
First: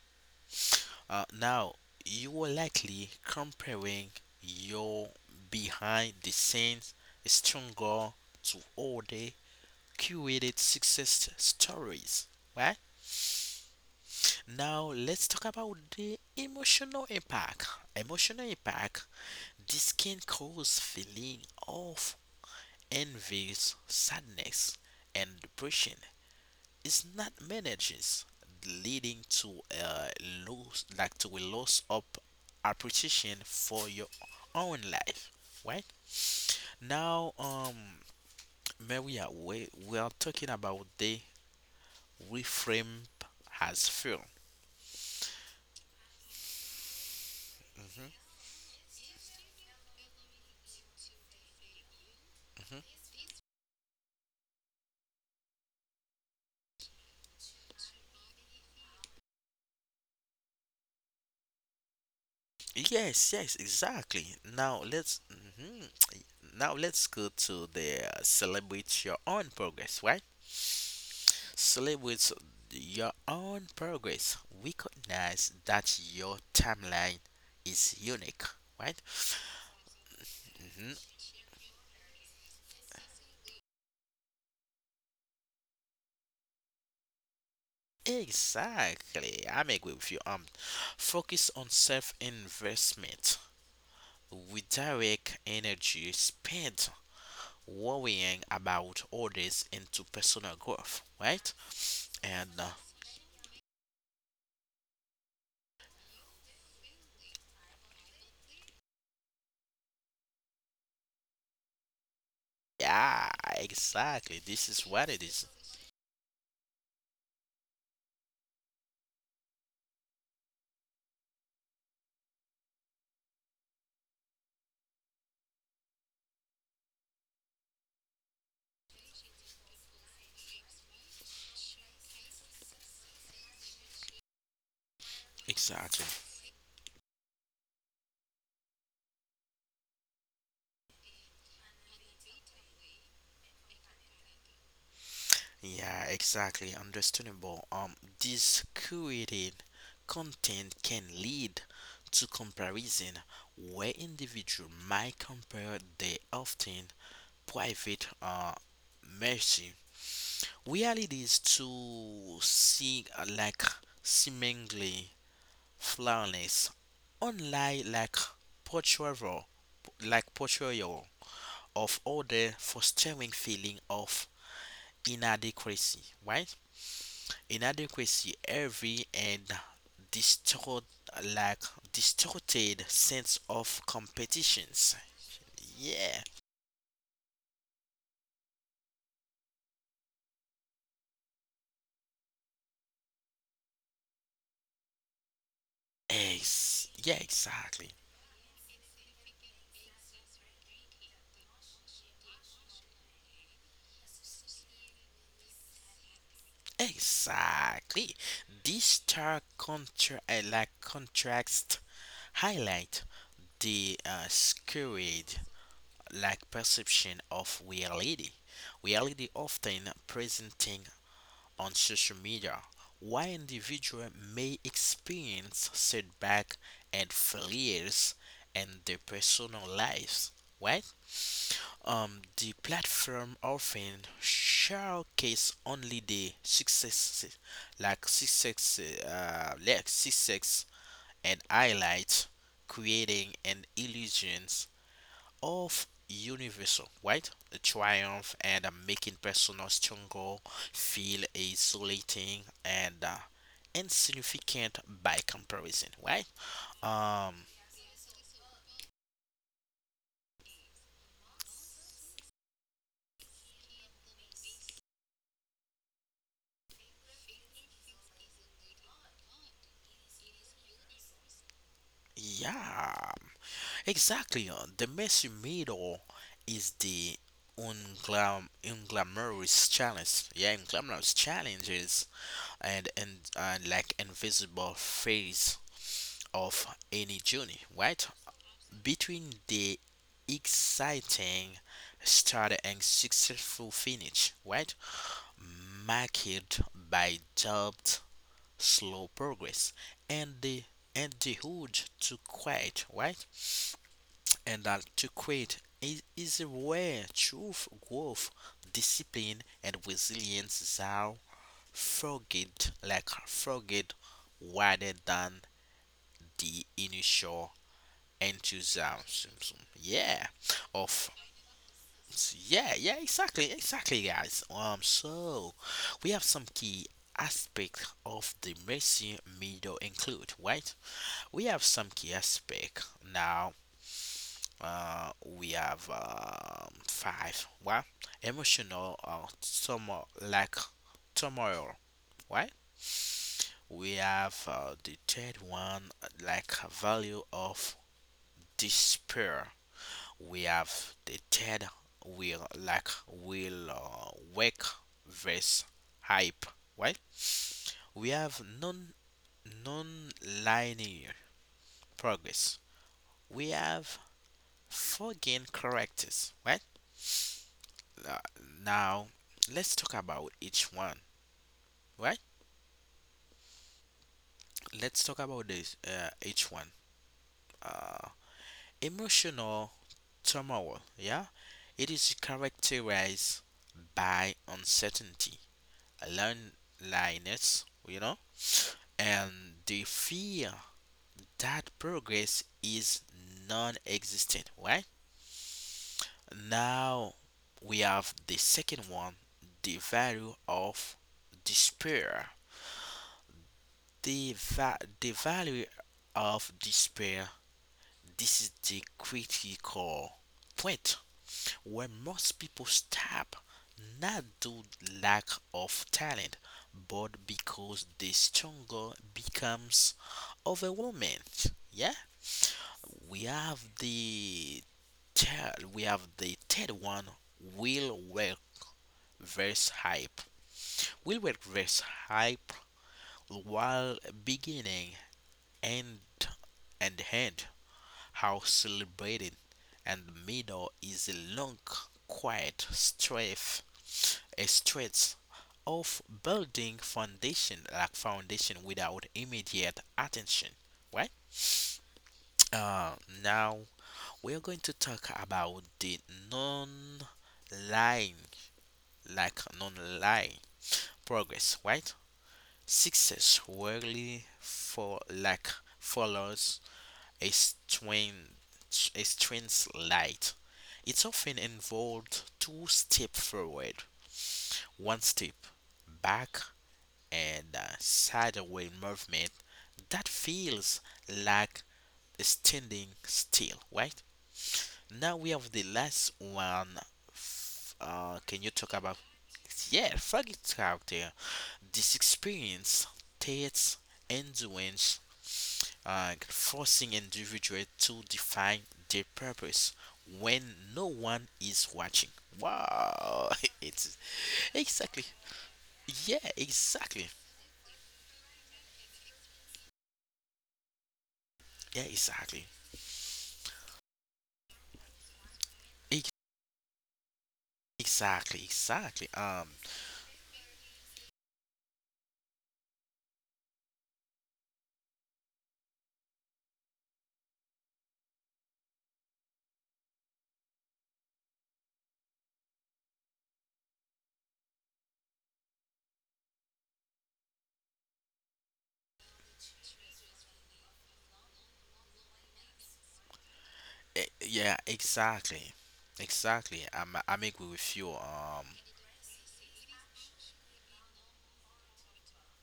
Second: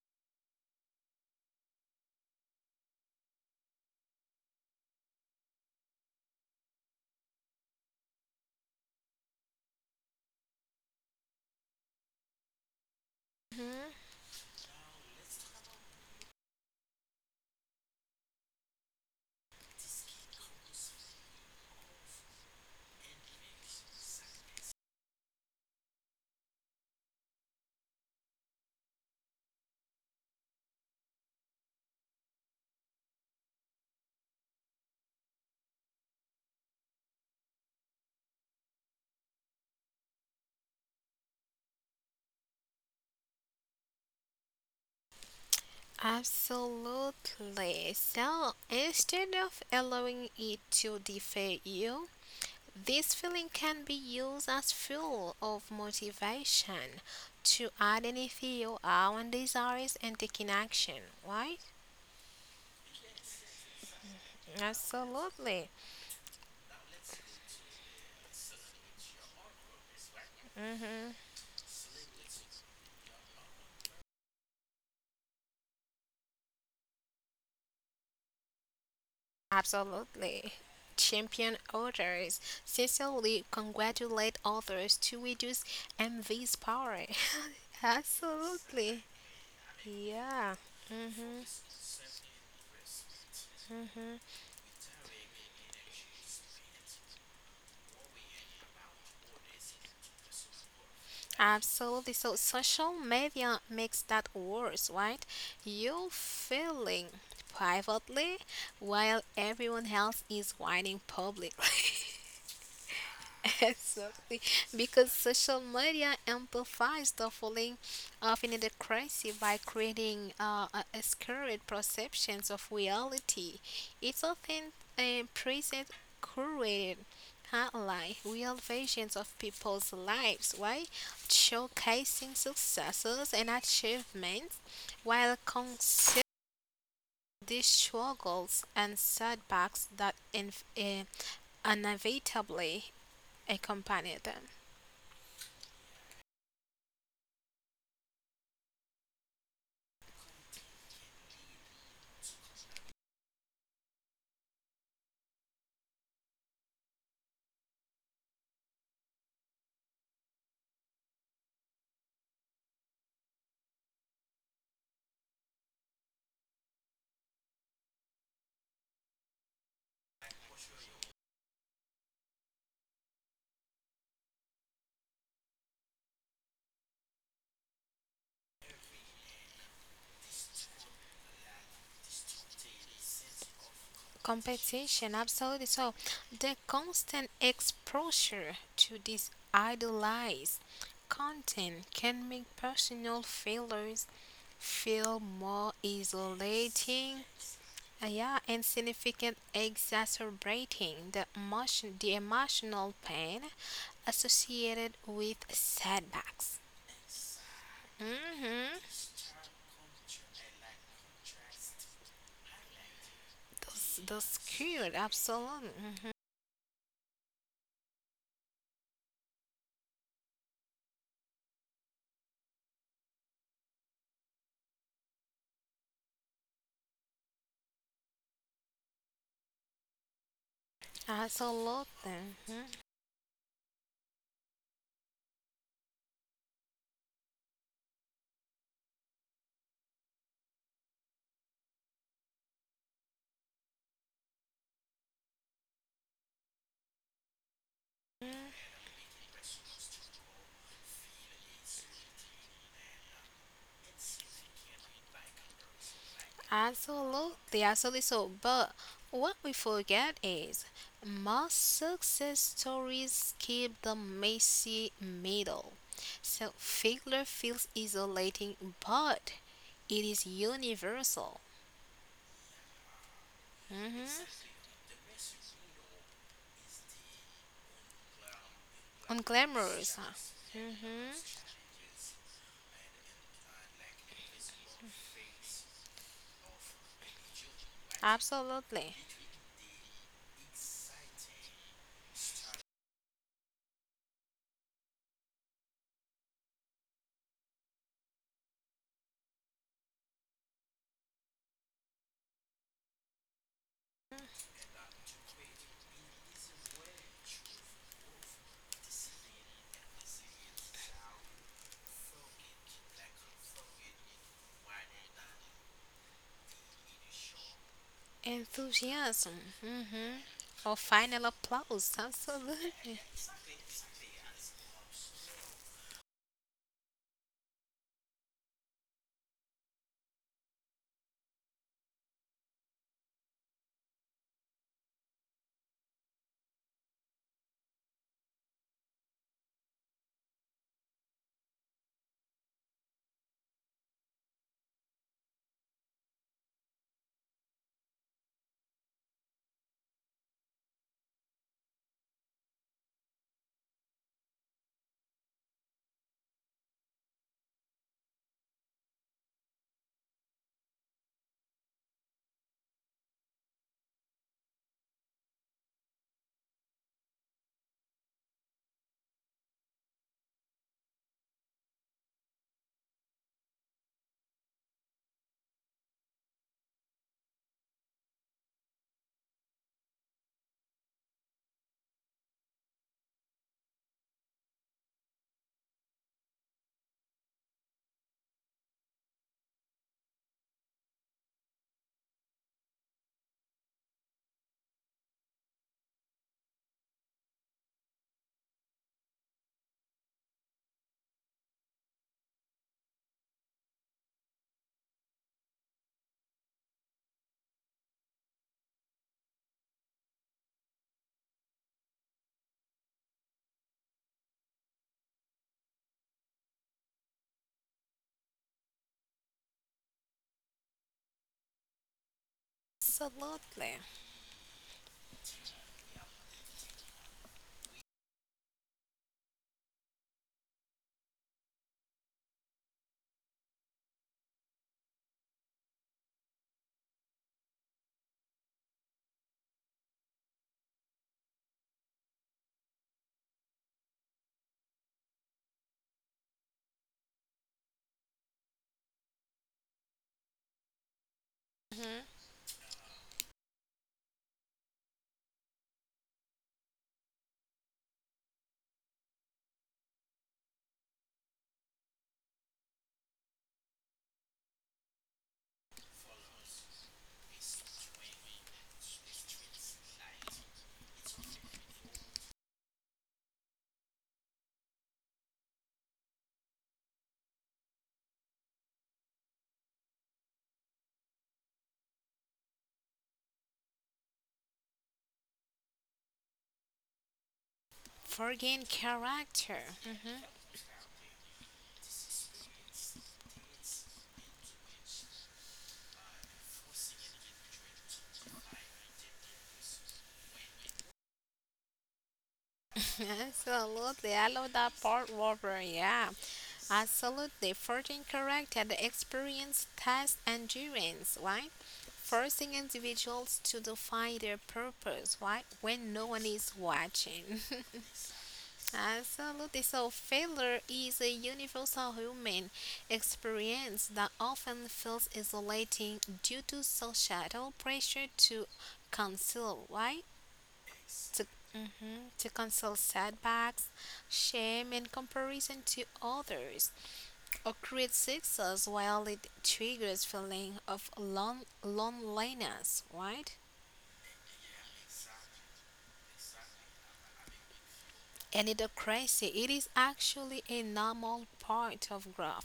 Now you are likely comparing your behind the scenes stronger to all the curated success stories, right? hmm Now let's talk about the emotional impact. Emotional impact. This can cause feeling of envy, sadness, and depression. It's not managed, leading to a loss of appreciation for your own life. Right now, Maria, we are talking about the reframe as fear. Absolutely. So instead of allowing it to defeat you, this feeling can be used as fuel of motivation to identify your own desires and taking action, right? Yes, yes, exactly. Now let's Absolutely. mhm. Now let's go to the celebrate your own progress, right? hmm Celebrate your own progress. Recognize that your timeline is unique, right? Absolutely. Hmm. Champion others. Sincerely congratulate others to reduce envy's power. Absolutely. Exactly. I'm agree with you. Yeah. Focus hmm on self investment. Redirect energy spent worrying about others into personal growth, right? Absolutely. So And social media makes that worse, right? You feeling privately while everyone else is whining publicly. yeah, exactly. Exactly, This is what because it is. social media amplifies the feeling of inadequacy by creating a skewed perceptions of reality. It's often a present curated highlight real versions of people's lives, right? Showcasing successes and achievements while Exactly. concealing these struggles and setbacks that inevitably accompany them. Yeah, exactly. Understandable. This curated content can lead to comparison where individual might compare their often private mercy realities to see like seemingly flawless, unlike portrayal, like portrayal of order fostering feeling of inadequacy, right? Inadequacy, every and distort like distorted sense of competitions. Competition, absolutely. So Yeah. the constant exposure to this idolized content can make personal failures feel more Yeah, isolating. exactly. Yeah, and significant exacerbating the emotional pain associated with setbacks. Exactly. This Mm-hmm. stark contrast highlight the Those cured, scurried absolutely. Mhm. like perception of reality. Reality often presenting on social media, why individual may experience setback and failures in their personal lives. Right? Absolutely. The Mm-hmm. platform often showcase only the success, like success, like success, and highlights creating an illusion of universal, right? The triumph and making personal struggle feel isolating and insignificant by comparison, right? Um, Absolutely, absolutely. So, but what we forget is most success stories keep the messy middle. So, failure feels isolating, but it is universal. yeah, Mm-hmm. exactly. Uh, the messy middle is the unglamorous Unglamorous. challenge. Yeah, Mm-hmm. unglamorous challenges and like invisible phase of any journey, right? Absolutely. Between the exciting start and successful finish, right? Marked by jobbed slow progress and the urge to quit, right? And that to quit is where truth, growth, discipline, and resilience are forget rather than the initial enthusiasm. Enthusiasm. Mm-hmm. Yeah, Or of final applause. Yeah, yeah, Absolutely. exactly, exactly, guys. So we have some key aspect of the Messi middle include, right? We have some key aspect now. We have five. What emotional turmoil, right? We have the third one like value of despair. We have the third wheel like will work versus hype, right? We have non-linear progress. We have foreign characters, right? Uh, now let's talk about each one, right? let's talk about this each one uh, emotional turmoil, yeah, it is characterized by uncertainty, loneliness, you know, and the fear that progress is non existent, right? Now we have the second one, the value of despair. The value of despair, this is the critical point, where most people stop, not due lack of talent, but because the struggle becomes overwhelming, yeah. We have Absolutely. The third one, will work versus hype. Will work versus hype, while beginning and and end are celebrated, and the middle is a long, quiet stretch, a stretch of building foundation without immediate attention, right? Mm-hmm. Uh, now we're going to talk about the non-lying, non-lying progress, right? Success rarely for like follows a strange light. It's often involved two steps forward, one step back, and a sideways movement that feels like standing still, right? Now we have the last one. F- can you Forgetting talk about? character. Yeah, Mhm. forget character. This experience takes endurance, forcing individuals to define their purpose when no one is watching. Wow, it's Absolutely. I love that exactly, part, Robert. Yeah. yeah, exactly, Absolutely. Forging character, the experience, test, endurance, right? yeah, exactly, Forcing individuals to define their purpose, right? When no Ex- one is watching. exactly, exactly. Absolutely. So, failure is a universal human experience that often feels isolating due to societal pressure to conceal, right? To, mhm, to cancel setbacks, shame, and comparison to others, or create success while it triggers feeling of loneliness, right? Yeah, exactly, exactly. I'm agree with you. And in the crazy, it is actually a normal part of growth,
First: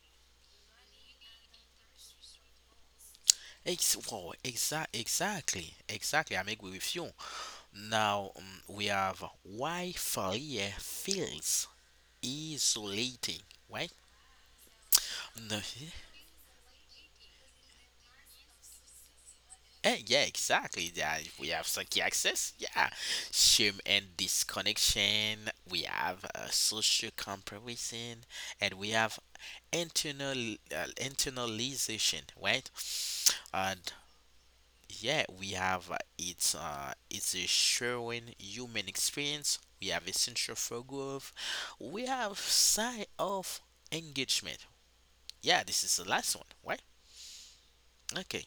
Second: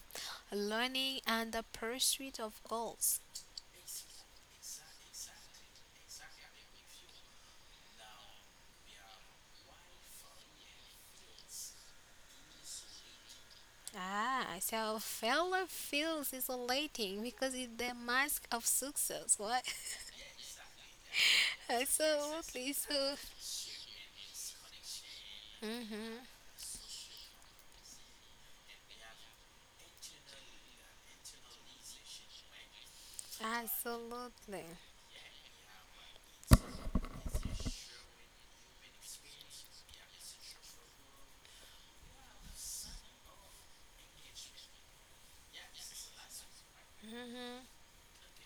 learning, and the pursuit of goals. Exactly, exactly. I'm agree with you. Now we have why failure feels isolating, right? Ah, so No, failure feels isolating because it's the mask of success. What? eh, yeah, exactly. Yeah, if we have psychic access. Absolutely. Yeah, So, shame and disconnection. We mhm. have social comparison, and we have internalization, right? And Absolutely. yeah, we have it's a sharing human experience. We have essential for growth. We have sign of engagement. Yeah, this is the last one, right? hmm Okay.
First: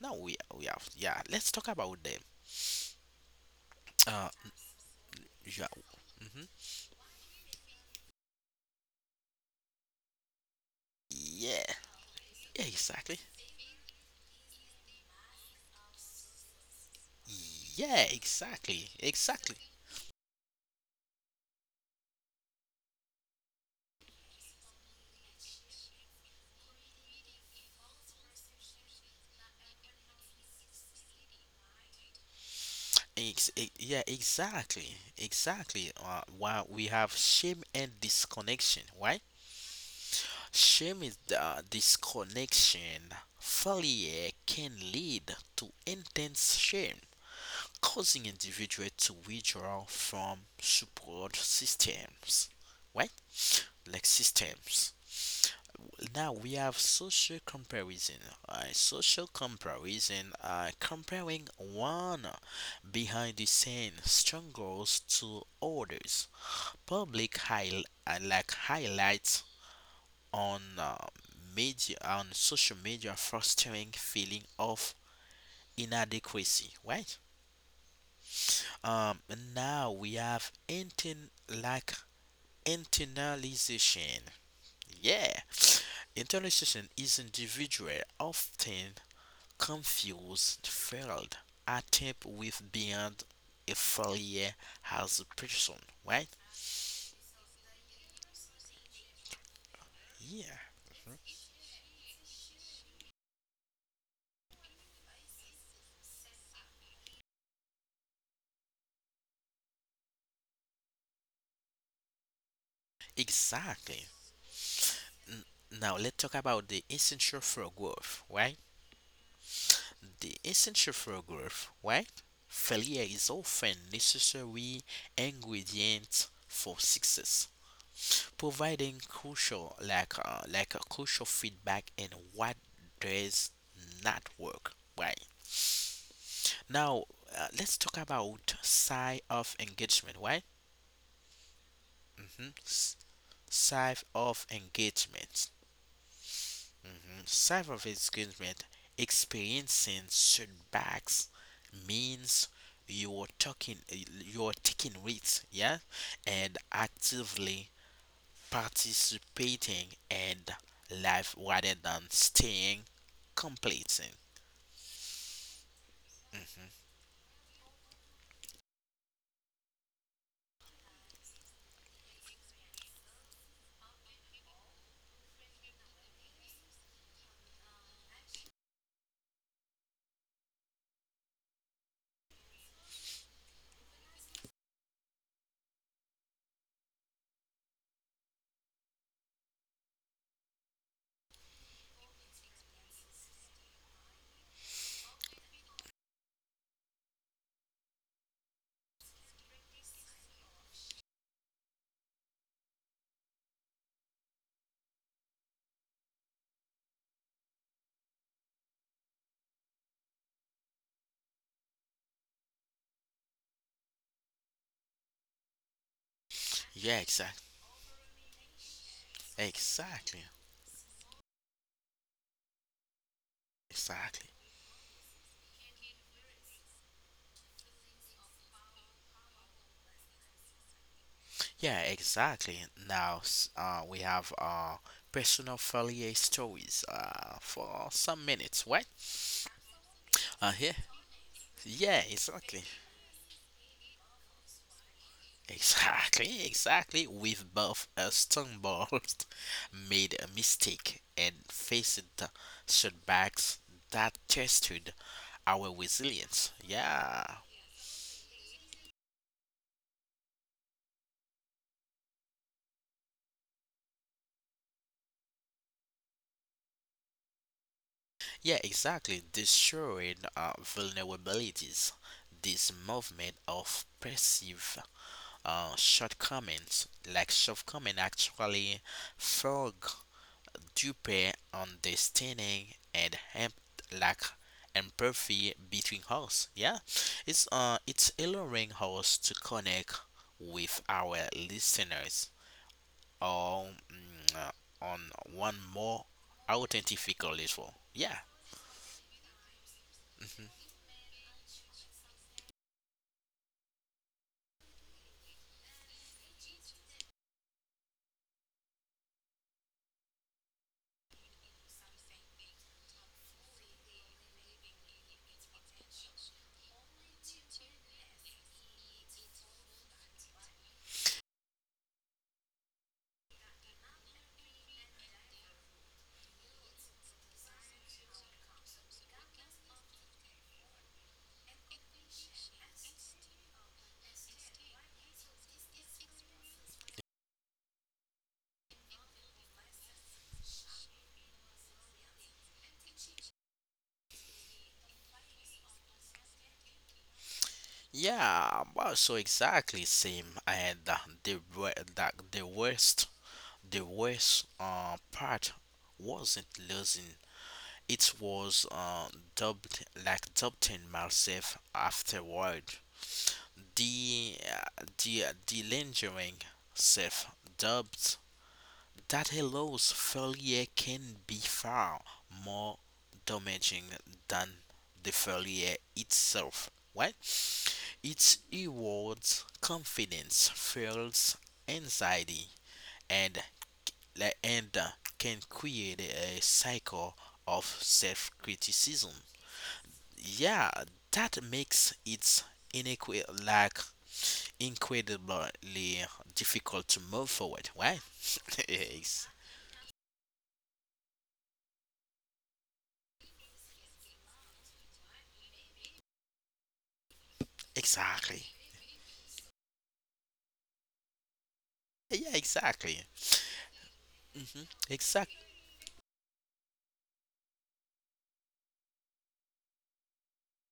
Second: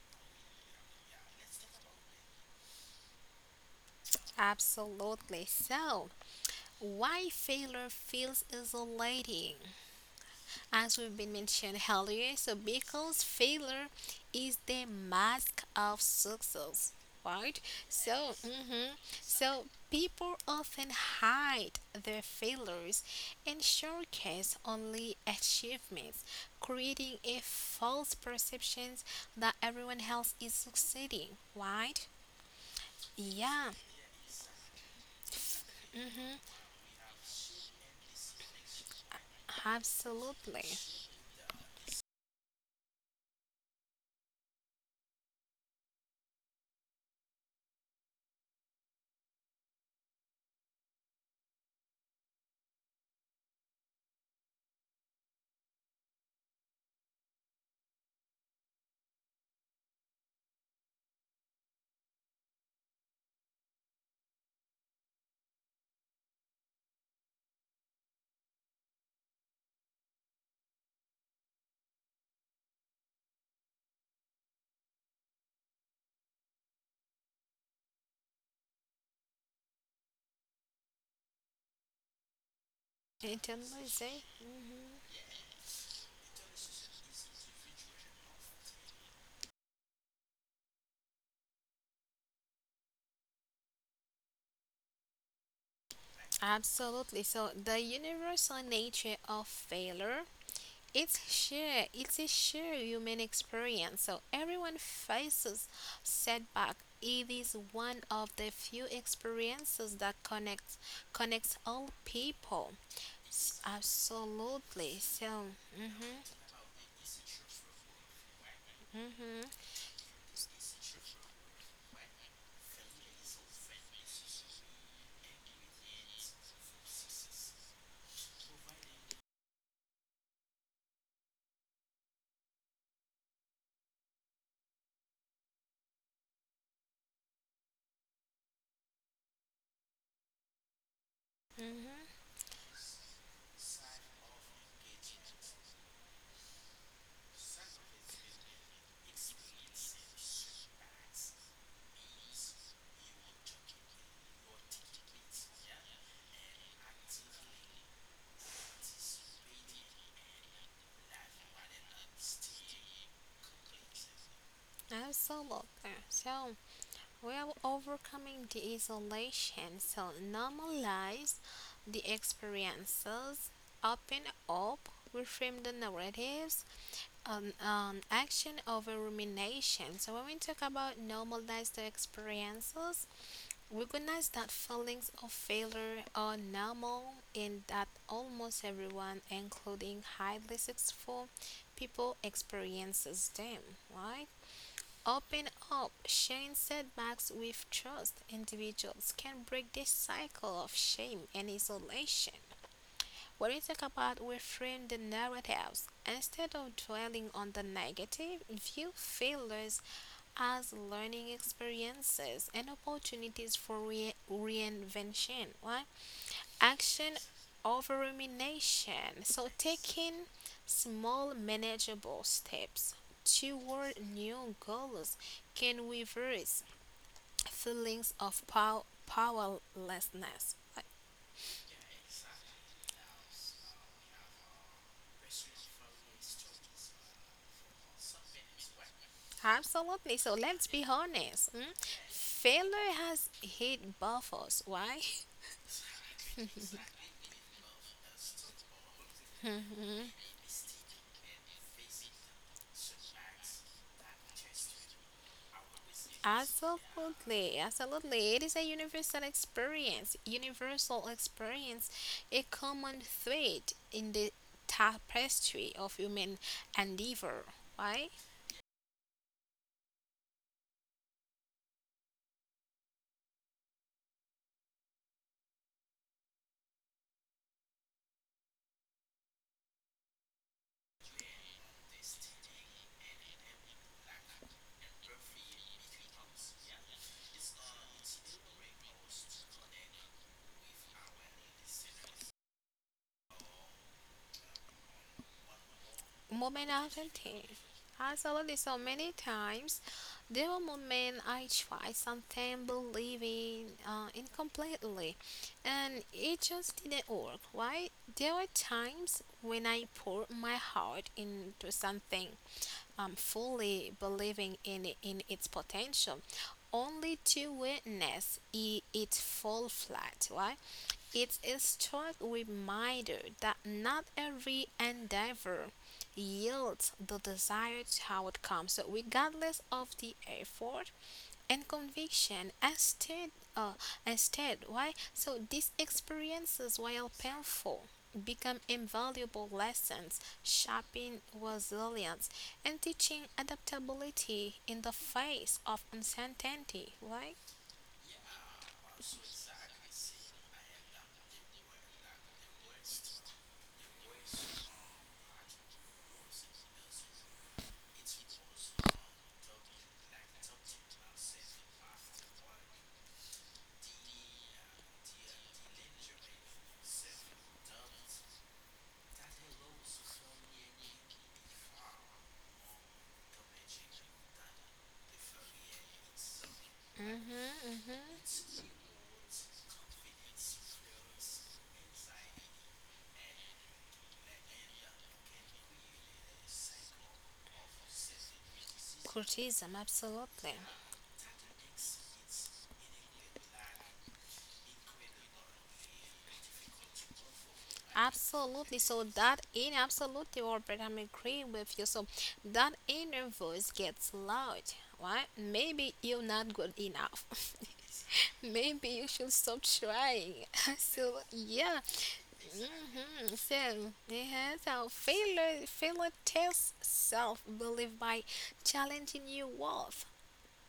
Now we have yeah. Let's talk about them. Absolutely. João. So, Mhm. why failure feels isolating? As we've been Yeah. mentioned earlier, so Yeah, exactly. because failure is the mask of success, right? Yeah, So, exactly. hmm Exactly. so people often hide their failures and showcase only achievements, creating a false perception that everyone else is succeeding, right? Yeah, Yeah, exactly. Exactly. Mm-hmm, While we have shame and disconnection, right? absolutely. Shame is the disconnection. Failure can lead to intense shame causing individuals to withdraw from support systems, right? Like systems. Now we have social comparison. Social comparison, comparing one behind the scene struggles to others. Public highlights on social media, fostering feeling of inadequacy, right? And now we have inten like internalization. Intimacy, Yeah, internalization is individual, often confused failed attempt with beyond a failure as a person, right? absolutely. So the universal nature of failure, Yeah, it's a shared human experience. So everyone faces setback. It is one of the few experiences that connects all people. S- exactly. Absolutely. So, N- Now let's mm-hmm, talk about the essential for growth, right? mm-hmm, The essential for growth, right? Failure is often necessary ingredient for success, providing crucial like crucial feedback in what does not work, right? Now let's talk about side of engagement, right? mm-hmm, Mm-hmm. Side of engagement. Mm-hmm. Side of engagement. Experiencing setbacks means you're talking you're taking risks, yeah, and actively participating in life rather than staying complacent. absolutely. So. While overcoming the isolation, so normalize the experiences, open up, reframe the narratives, action over rumination. So when we talk about normalize the experiences, recognize that feelings of failure are normal and that almost everyone, including highly successful people, experiences them, right? Open up, sharing setbacks with trust. Individuals can break this cycle of shame and isolation. When we talk about reframe the narratives, instead of dwelling on the negative, view failures as learning experiences and opportunities for reinvention. Why? Yeah, Action exactly. over rumination. So Exactly. taking small manageable steps toward Exactly. new goals can reverse feelings of powerlessness. Like, Yeah, exactly. Now we have personal failure stories for some minutes, right? absolutely. So let's Yeah. be honest. Mm? Yeah, exactly. Failure has hit both us. Why? Exactly, exactly. With both stumbles Mhm. made a mistake and faced the setbacks that tested our resilience. Yeah, Absolutely, absolutely. It is a universal experience. Universal experience, a common thread in the tapestry of human endeavor, right? yeah, exactly. Destroying vulnerabilities. This movement of perceived shortcoming, actually fog to deeper understanding and help like empathy between us. Yeah, it's allowing us to connect with our listeners um, mm, uh, on one more Moment after authentic thing. level. Yeah. As I already so many times, there were Mhm. moments I tried something believing in completely, and it just didn't work. Right? There were times when I poured my heart into something, fully believing in in its potential, only to witness it fall flat. Right? It's a strong reminder that not every endeavor yields the desired outcome. So, regardless of the effort and conviction, instead, why? So, these experiences, while painful, become invaluable lessons, shaping resilience and teaching adaptability in the face of uncertainty. Right? Yeah, well, so exactly same. And the the worst part wasn't losing. It was dubbed like Captain Marsef afterward. The lingering self dubbed that hellos failure can be far more damaging than the failure itself. Right? Mm-hmm, mm-hmm. It erodes confidence, fuels anxiety, and and uh, can create a cycle of self criticism. Criticism, absolutely, Yeah, that makes it inequi like incredibly difficult to move forward, right? absolutely. So Yes, that in absolutely, Robert, I'm agree with you. So that inner voice gets loud, right? Maybe you're not good enough. exactly. Maybe you should stop trying. So yeah, Yeah, exactly. So yeah, Mm-hmm. so Exact, failure tests self-belief by challenging your worth.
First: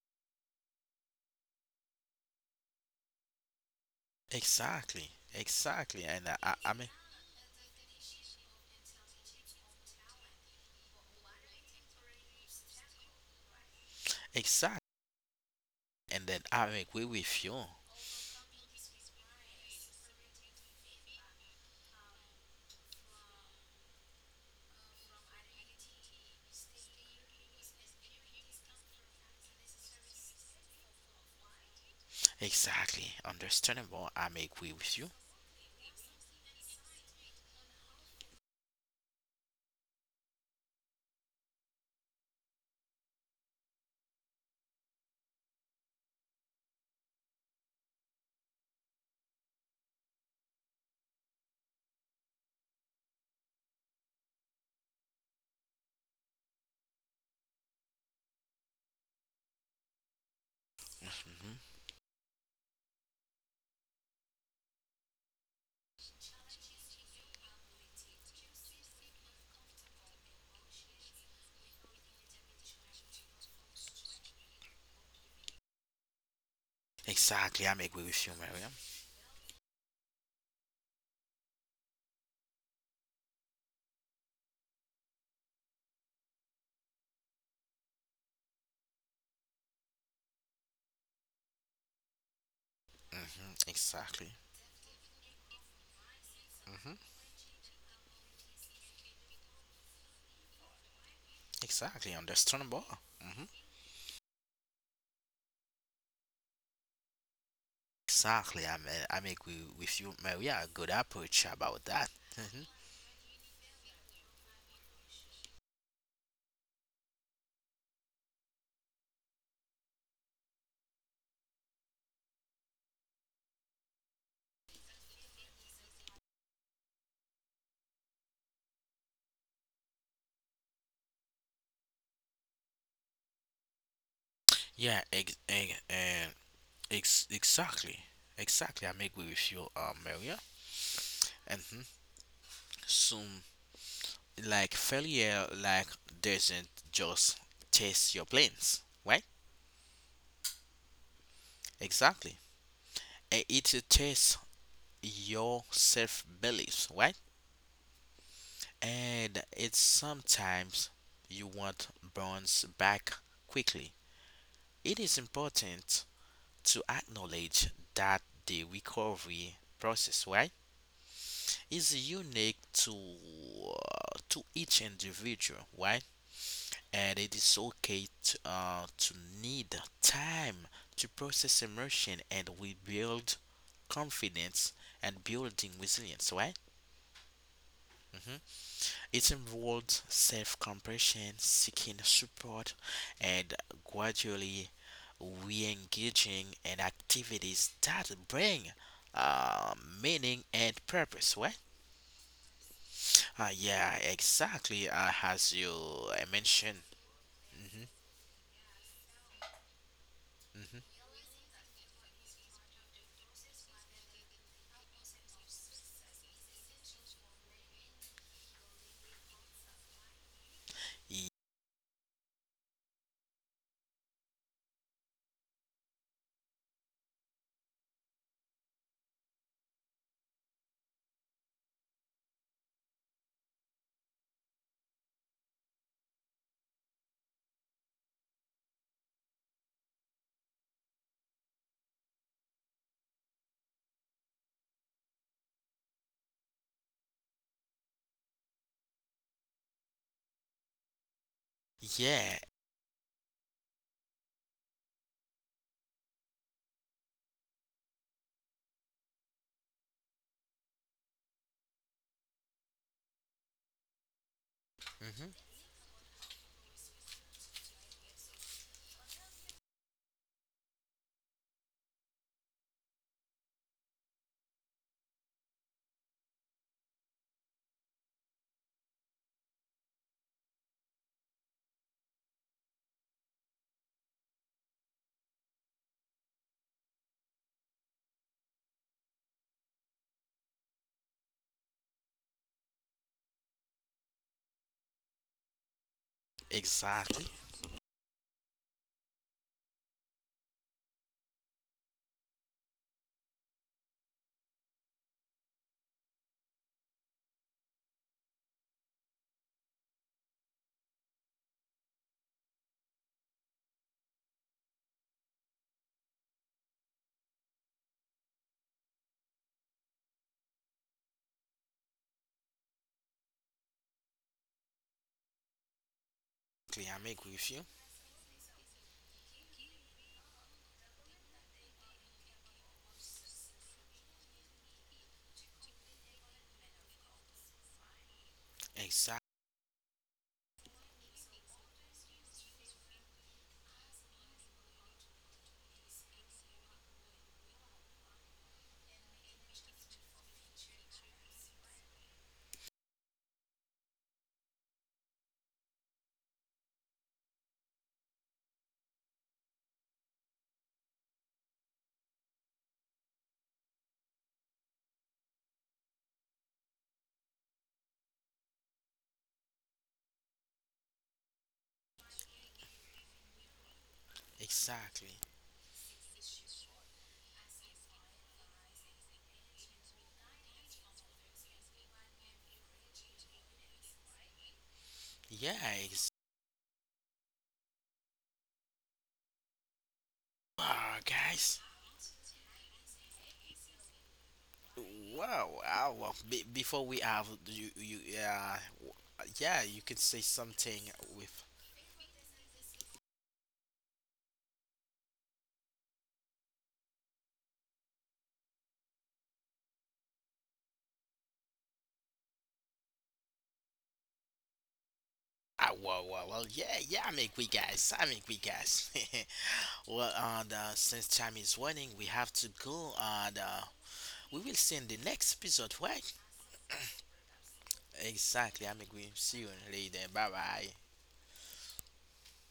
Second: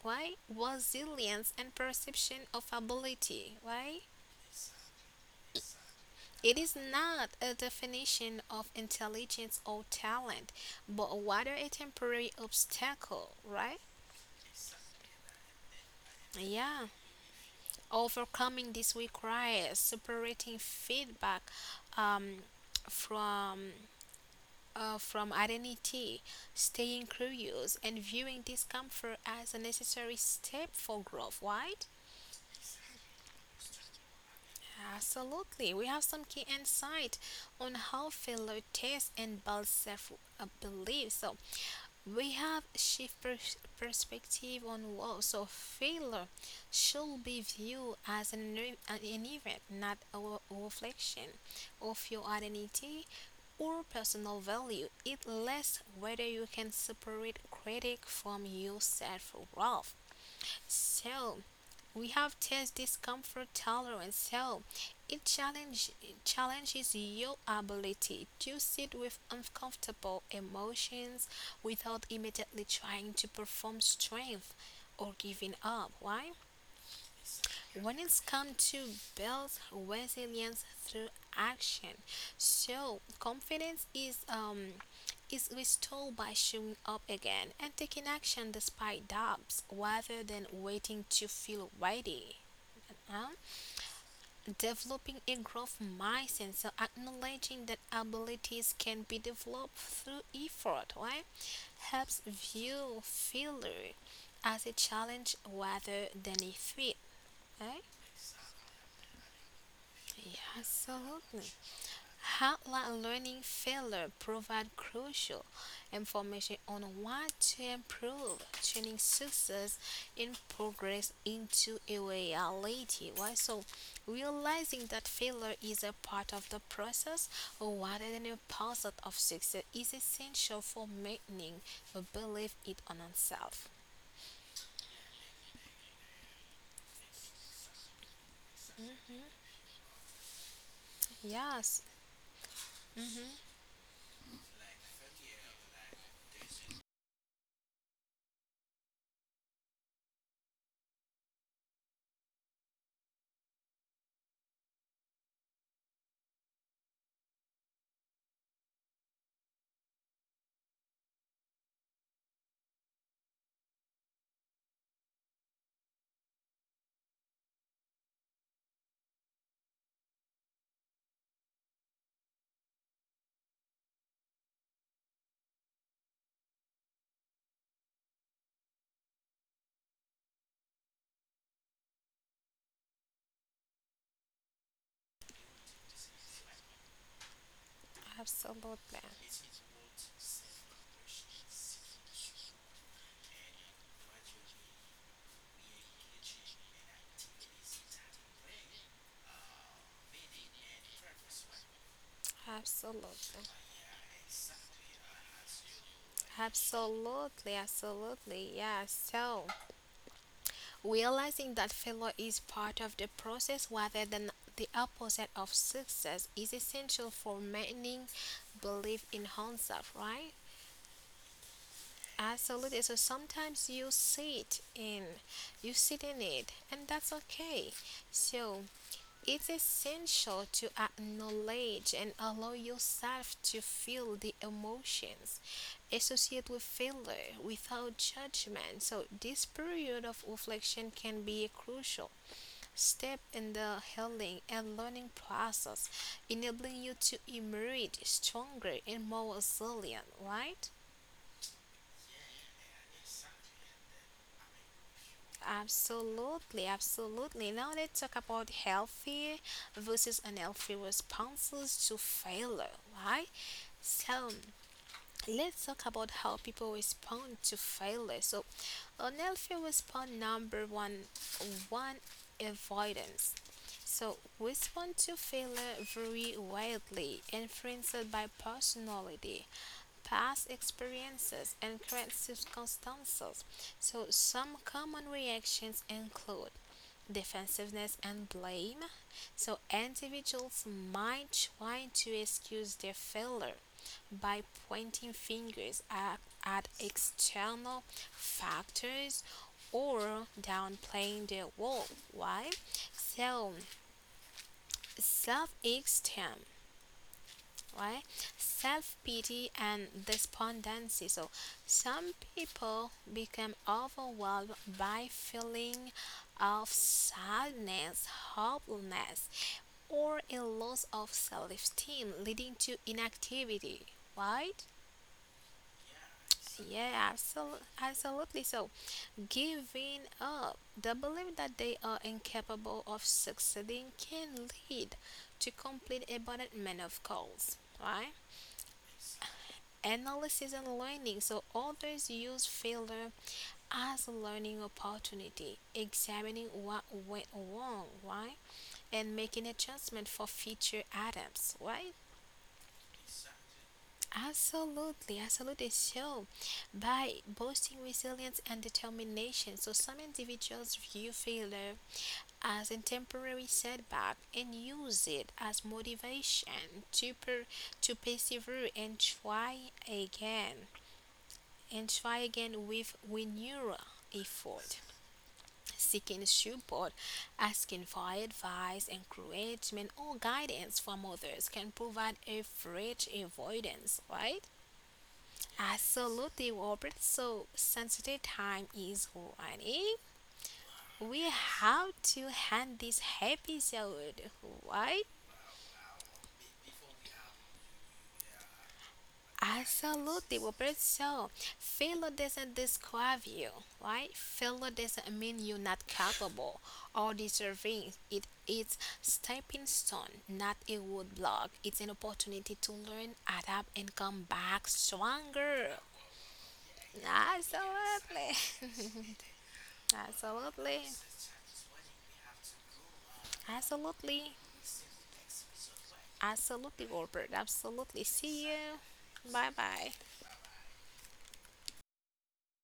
Why? Resilience and perception of ability. Why? exactly, exactly. And I, I It I is mean, not a definition of intelligence or talent, but rather a temporary obstacle, right? exact. And then I Yeah. agree with you. Overcoming this requires separating feedback um, from from identity, staying curious, and viewing discomfort as a necessary step for growth. Why? Exactly, understandable. I agree with you. Absolutely. We have some key insight on how failure tests and builds self belief. So we have shift perspective on what. So failure should be viewed as an, an event, not a reflection of your identity or personal value. It lists whether you can separate critic from your self worth. So Hmm. we have test discomfort tolerance. So it challenges your ability to sit with uncomfortable emotions without immediately trying to perform strength or giving up. Why? Exactly, I When agree it's with you, come Mariam. to build resilience through action, so confidence is restored by showing up again and taking action despite doubts rather than waiting to feel ready. Huh? Hmm. Exactly. Developing a growth mindset, so Mm-hmm. acknowledging that abilities can be developed through effort, right? Exactly, Helps understandable. view Hmm. failure as a challenge rather than a threat. Right? Exactly, I mean, I make we with you, Yeah, man. We have a good approach absolutely. about that. Hmm. Hotline learning failure provide crucial information on what to improve, turning success in progress into a reality. Why? So, realizing that failure is a part of the process rather than a part of success is essential for maintaining a belief in oneself. Yeah, exactly, exactly. I make we with you, Maria. Yes. Mm-hmm. So, like failure, like doesn't just test your plans, right? Exactly. Eh, it tests your self beliefs, right? And it's sometimes you want bounce back quickly. It is important to acknowledge that the recovery process, right, is unique to each individual, right? And it is okay to need time to process emotion and rebuild confidence and building resilience, right? Mhm. Absolutely. It involves self compassion, seeking support, and gradually re engaging in activities that bring uh, meaning and purpose, right? Absolutely. Yeah, exactly. As you mentioned. Absolutely. Hmm. Absolutely. Yeah. So, Hmm. realizing that failure is part of the process rather than the opposite of success is essential for maintaining belief in oneself, right? Absolutely. So sometimes you sit in it, and that's okay. So it's essential to acknowledge and allow yourself to feel the emotions associated with failure without judgment. So this period of reflection can be a crucial step in the healing and learning process, enabling you to emerge stronger and more resilient, right? Yeah, Absolutely, absolutely. Now let's talk about healthy versus unhealthy responses to failure, right? So hmm, let's talk about how people respond to failure. So unhealthy response number one, avoidance. So respond to failure very widely, influenced by personality, past experiences, and current circumstances. So, some common reactions include defensiveness and blame. So, individuals might try to excuse their failure by pointing fingers at exactly. external factors or downplaying their role. Why? So, self esteem, right? Self pity and despondency. So, some people become overwhelmed by feeling of sadness, hopelessness, or a loss of self esteem, leading to inactivity, right? Exactly, I'm Yeah, agree with you. absolutely, absolutely. So, giving up the belief that they are incapable of succeeding can lead to complete abandonment of goals, right? Exactly, Analysis, and learning. So authors use failure as a learning opportunity, examining what went wrong, right? And making adjustment for future attempts, right? Absolutely, absolutely. So, by boosting resilience and determination, so some individuals view failure as a temporary setback and use it as motivation to to persevere and try again with renewed effort. exactly. Seeking support, asking for advice, encouragement, or guidance from others can provide a fresh avoidance, right? Yeah, ex- Absolutely, Robert. So, sensitive time is running. wow, We guys. have to end this episode, right? Wow, wow. Well, before we have yeah, yeah, you could say Absolutely, Robert. something So, with. failure doesn't describe you, right? Failure doesn't mean you're not capable or deserving. It it's stepping stone, not a roadblock. It's an opportunity to learn, adapt, and come back Ah, stronger. well, well, well, yeah, yeah, I'm angry, guys. I make Absolutely, we guys. Well, and absolutely, since time is running, we have to go, and absolutely, we will see in the next episode, right? absolutely, Robert. Absolutely. See Exactly, I make we you. see Bye you bye. later. Bye bye.